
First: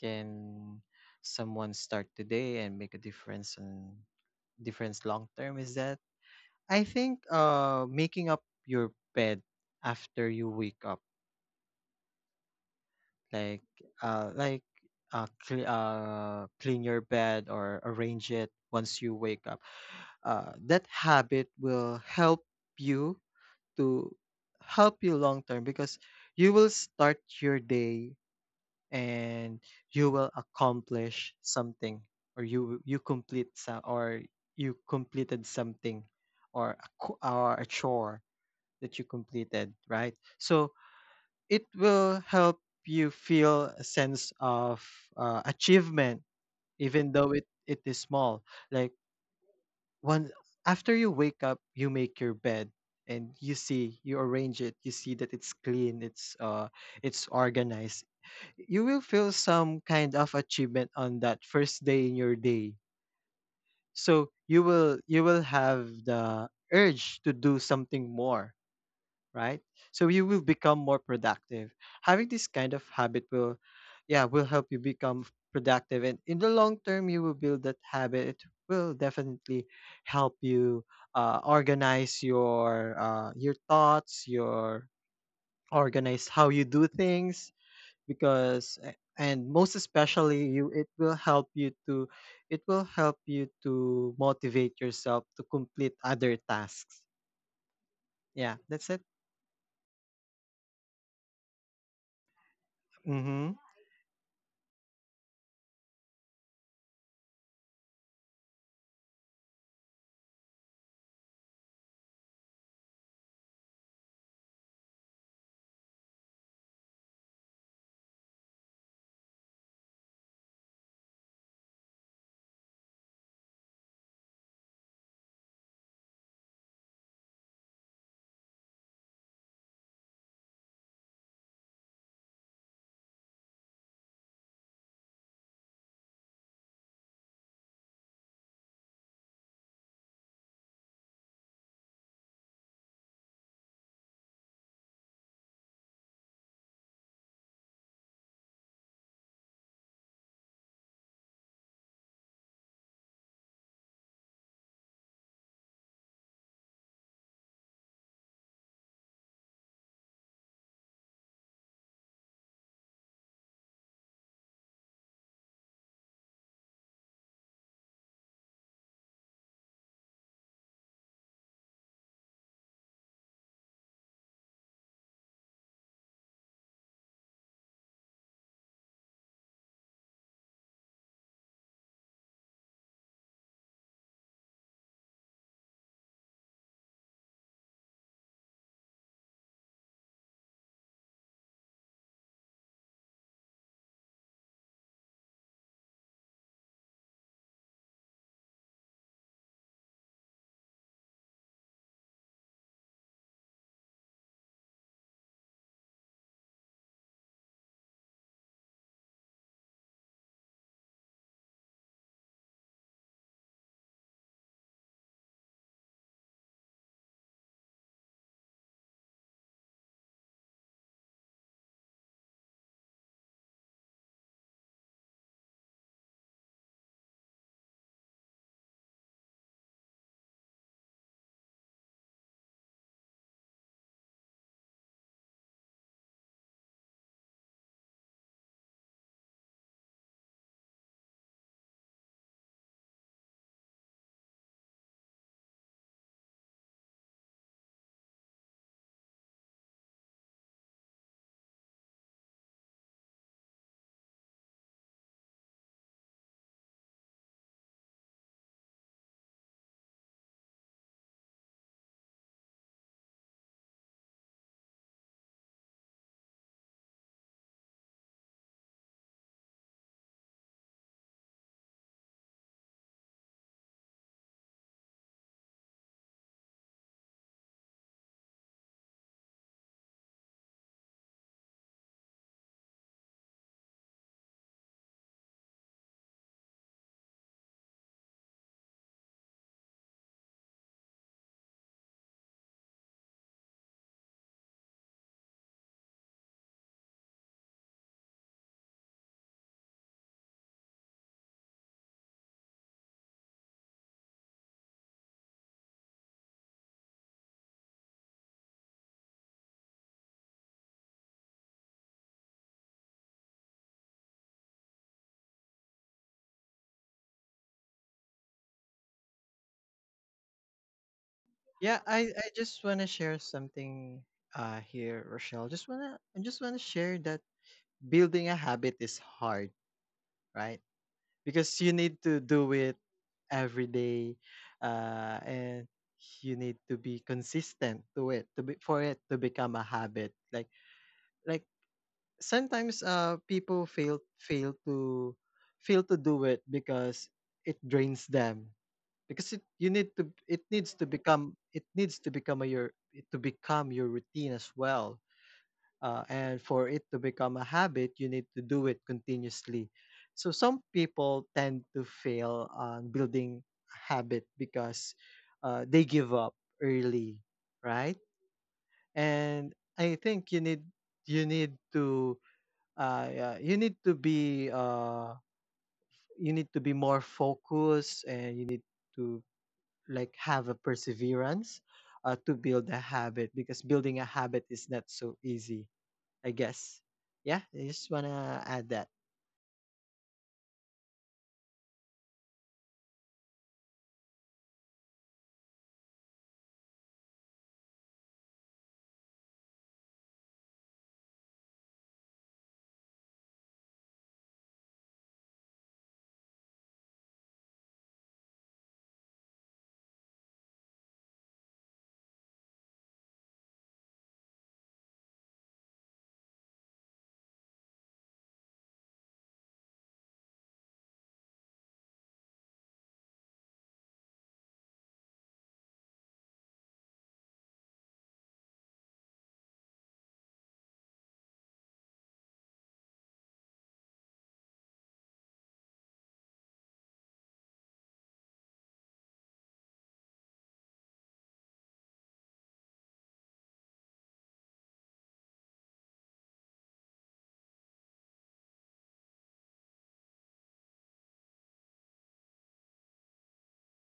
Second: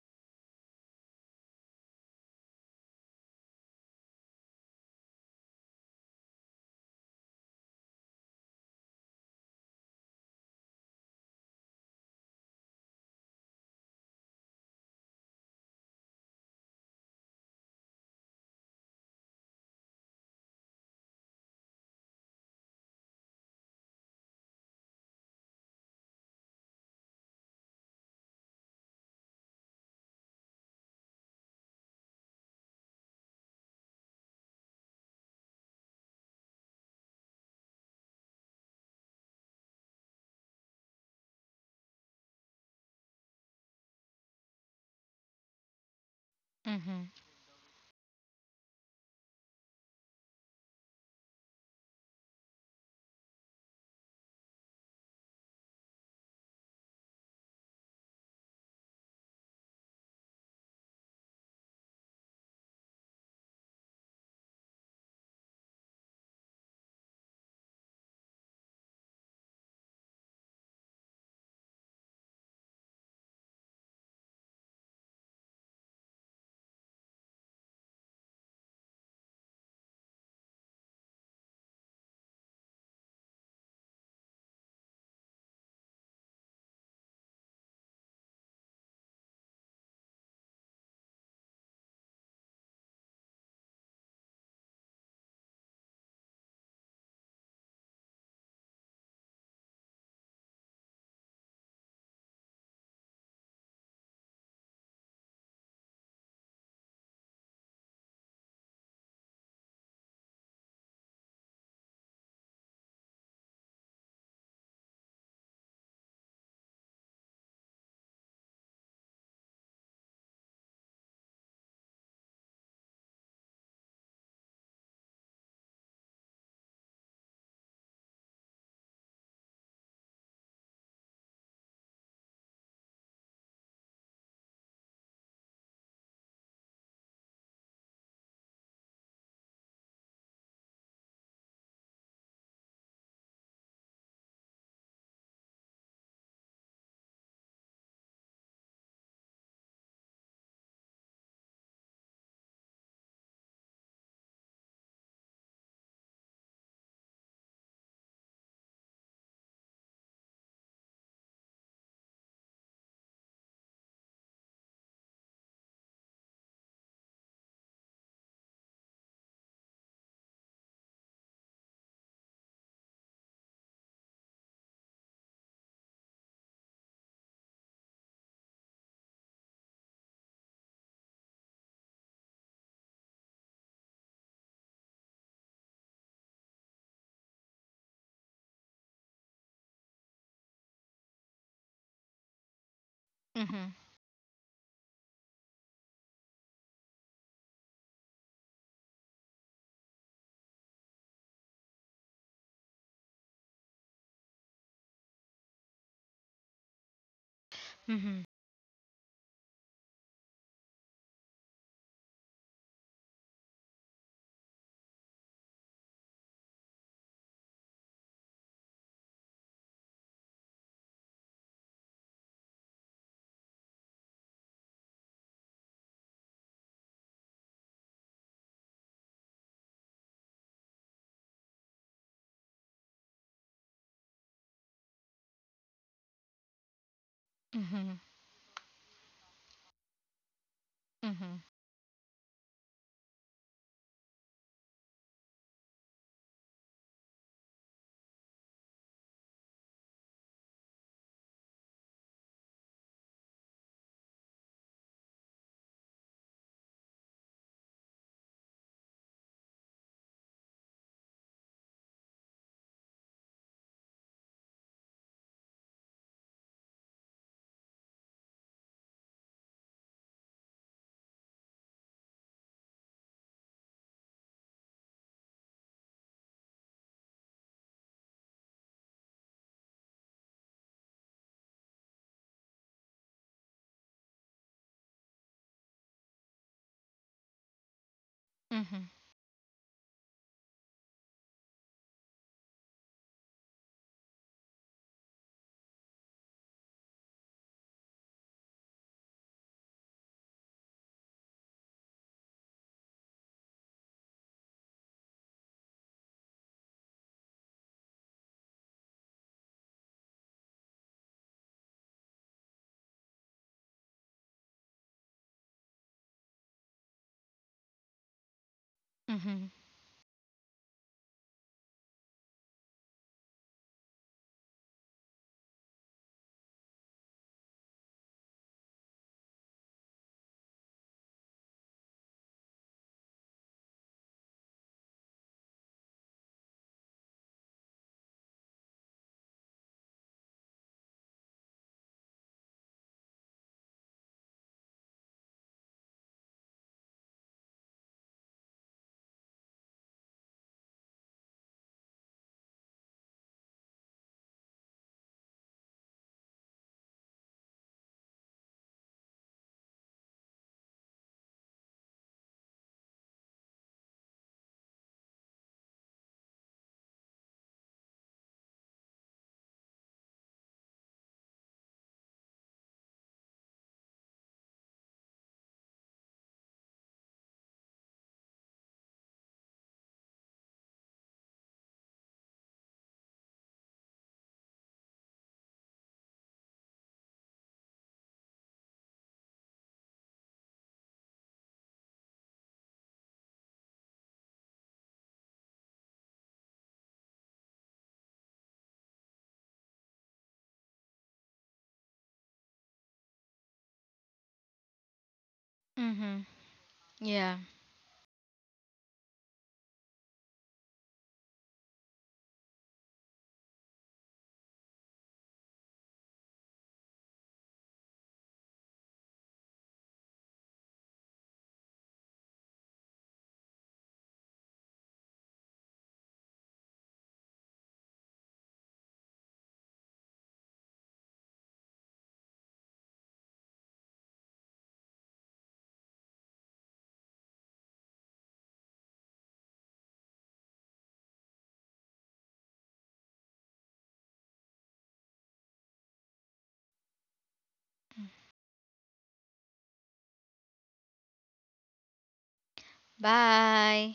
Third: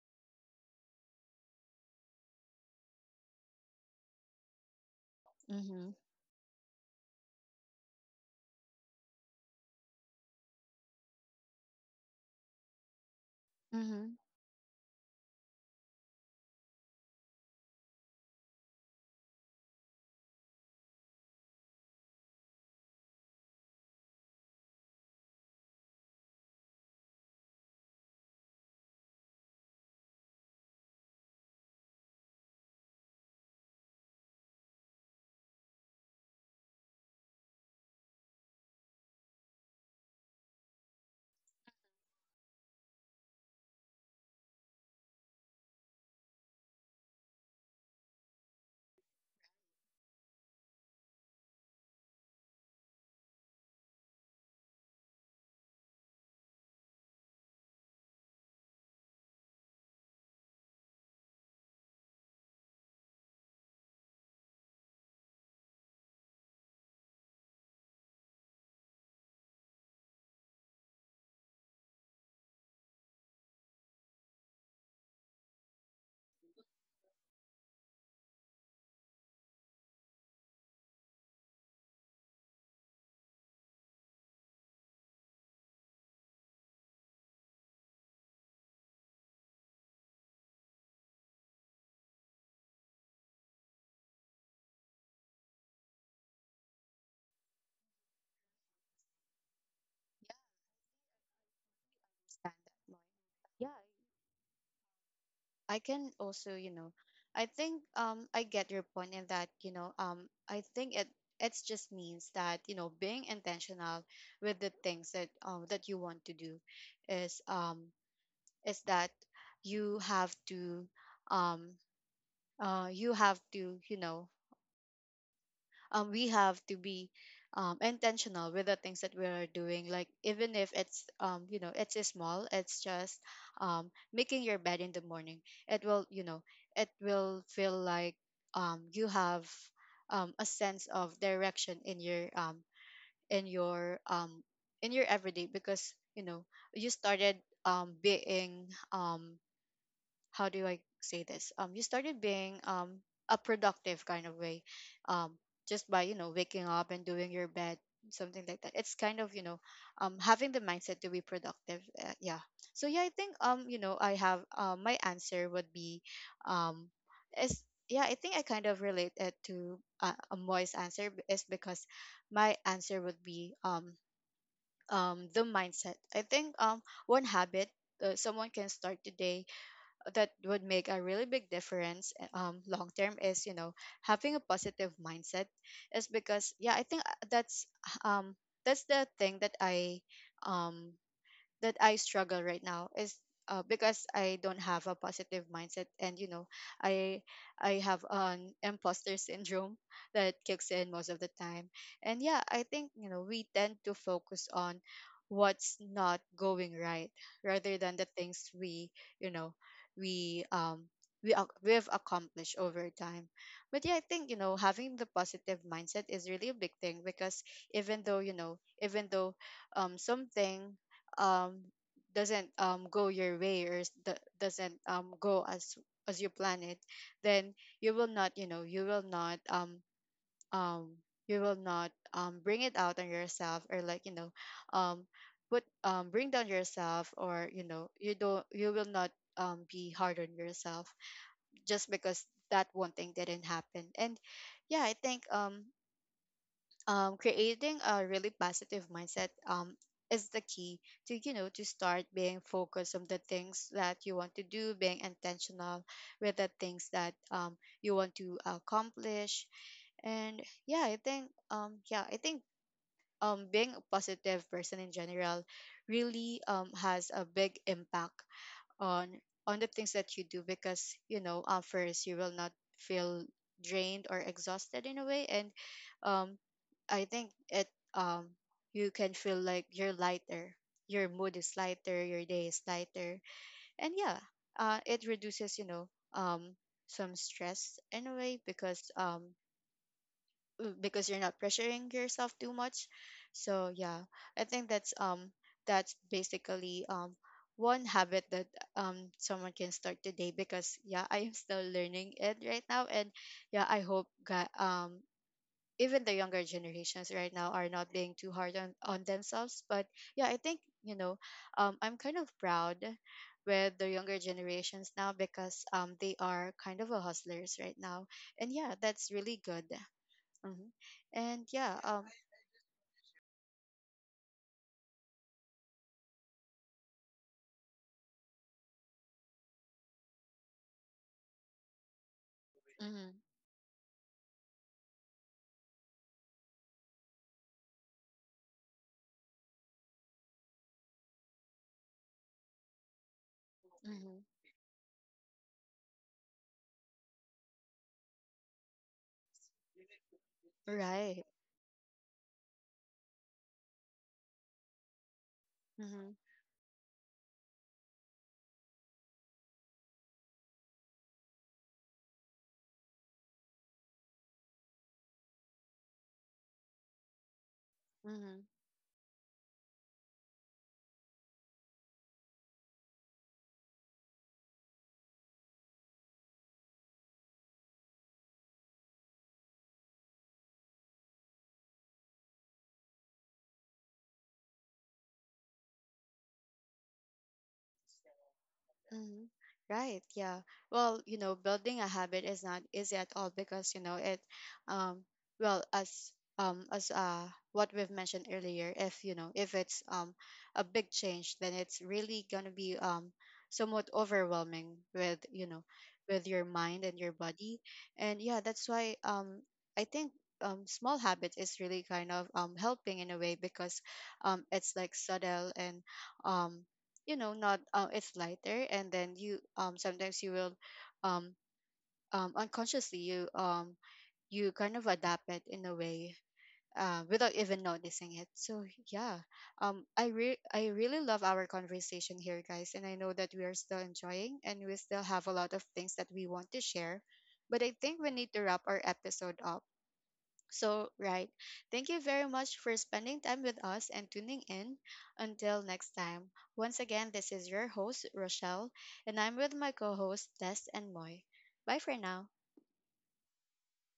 C: can someone start today and make a difference and difference long term is
A: Mm-hmm.
C: that I think making up your bed after you wake up. Like
A: Mm-hmm.
C: uh like clean your bed or arrange it once you wake up. That habit will help you to help you long term because you will start your day and you will accomplish something, or you completed something, or a chore that you completed, right? So it will help you feel a sense of achievement,
B: Mhm.
C: even though it is small. Like once after you wake up you make your bed, and you see, you arrange it, you see that it's clean, it's organized. You will feel some kind of achievement on that first day in your day, so you will have the urge to do something more, right? So you will become more productive. Having this kind of habit will, yeah, will help you become productive, and in the long term you will build that habit. It will definitely help you organize your, your thoughts, your, organize how you do things. Because and most especially you, it will help you to, motivate yourself to complete other tasks. Yeah, that's it. Mm-hmm.
A: Yeah, I can also, you know, I think I get your point in that, you know, I think it, it just means that, you know, being intentional with the things that that you want to do is um is that you have to um you have to, you know, we have to be intentional with the things that we are doing, like even if it's you know, it's small, it's just making your bed in the morning, it will, you know, it will feel like you have a sense of direction in your in your um, in your everyday, because you know, you started being how do I say this? You started being a productive kind of way, um, just by, you know, waking up and doing your bed, something like that. It's kind of, you know, having the mindset to be productive. Yeah. So yeah, I think, you know, I have my answer would be, um, is yeah, I think I kind of relate it to a Moy's answer, is because my answer would be the mindset. I think one habit someone can start today that would make a really big difference long term is, you know, having a positive mindset. Is because yeah, I think um that's the thing um that I struggle right now, is
B: Mhm.
A: because I don't have a positive mindset, and you know, I I have an imposter syndrome that kicks in most of the time. And yeah, I think, you know, we tend to focus on what's not going right rather than the
B: Mhm.
A: things we, you know, we um we've accomplished over time. But yeah, I think, you know, having the positive mindset is really a big thing, because even though something um, doesn't go your way, or doesn't go as you plan it, then you will not, you know, um, you will not bring it out on yourself, or like, you know, um, put bring down yourself, or you know,
B: Mhm.
A: you don't, you will not be hard on yourself
B: Mhm.
A: just because that one thing didn't happen. And yeah, I think creating a really positive mindset is the key to, you know, to start being focused on the things that you want to do, being intentional with the things that you want to accomplish. And yeah, I think being a positive person in general really has a big impact on on the things that you do, because you know, first, you will not feel drained or exhausted in a way. And um I think it um you can feel like you're lighter, your mood is lighter, your day is lighter. And yeah, it reduces, you know, um some stress in a way,
B: Mhm.
A: because you're not pressuring yourself too much. So yeah, I think that's basically one habit that someone can start today. Because yeah, I am still learning it right now. And yeah, I hope even the younger generations right now are not being too hard on themselves. But yeah, I think, you know, I'm kind of proud with the younger generations now, because they are kind of a hustlers right now, and yeah, that's really
B: Mhm.
A: good. Hmm. And yeah,
C: Yeah, I just want to share something here, Rochelle. Just want to, I just want to share that building a habit is hard, right? Because you need to do it
A: hmm.
C: every day. And you need to be consistent to it to be, for it to become a habit. Like Sometimes people fail,
A: Hmm.
C: fail to do it because it drains them, because it you need to,
A: Right.
C: it needs to become a, your, it to become your routine as well. uh,
A: Hmm.
C: and for it to become a habit you need to do it continuously, so some people tend to fail on building a habit because, they give up early, right?
A: Hmm.
C: And I think you need, you need to yeah, you need to be, you need to be more focused and you need to like have a perseverance to build a habit, because building a habit is not so easy, I guess. Yeah, I just want to add that.
A: Mhm. Right. Yeah. Well, you know, building a habit is not easy at all, because, you know, it um well as as what we've mentioned earlier, if you know, if it's a big change, then it's really gonna be somewhat overwhelming with, you know, with
B: Mhm.
A: your mind and your
B: Yeah.
A: body. And yeah, that's why I think small habits is really kind of helping in a way, because it's like subtle, and um you know, not it's lighter, and then you sometimes you will um unconsciously you you kind of adapt it in a way, without even noticing it. So yeah, I I really love our conversation here, guys, and I know that we are still enjoying, and we still have a lot of things that we want to share, but I think we need to wrap our episode up. So, right. Thank you very much for spending time with us and tuning in. Until next time, once again, this is your host, Rochelle, and I'm with my co host, Des and Moy. Bye for now.
B: Bye.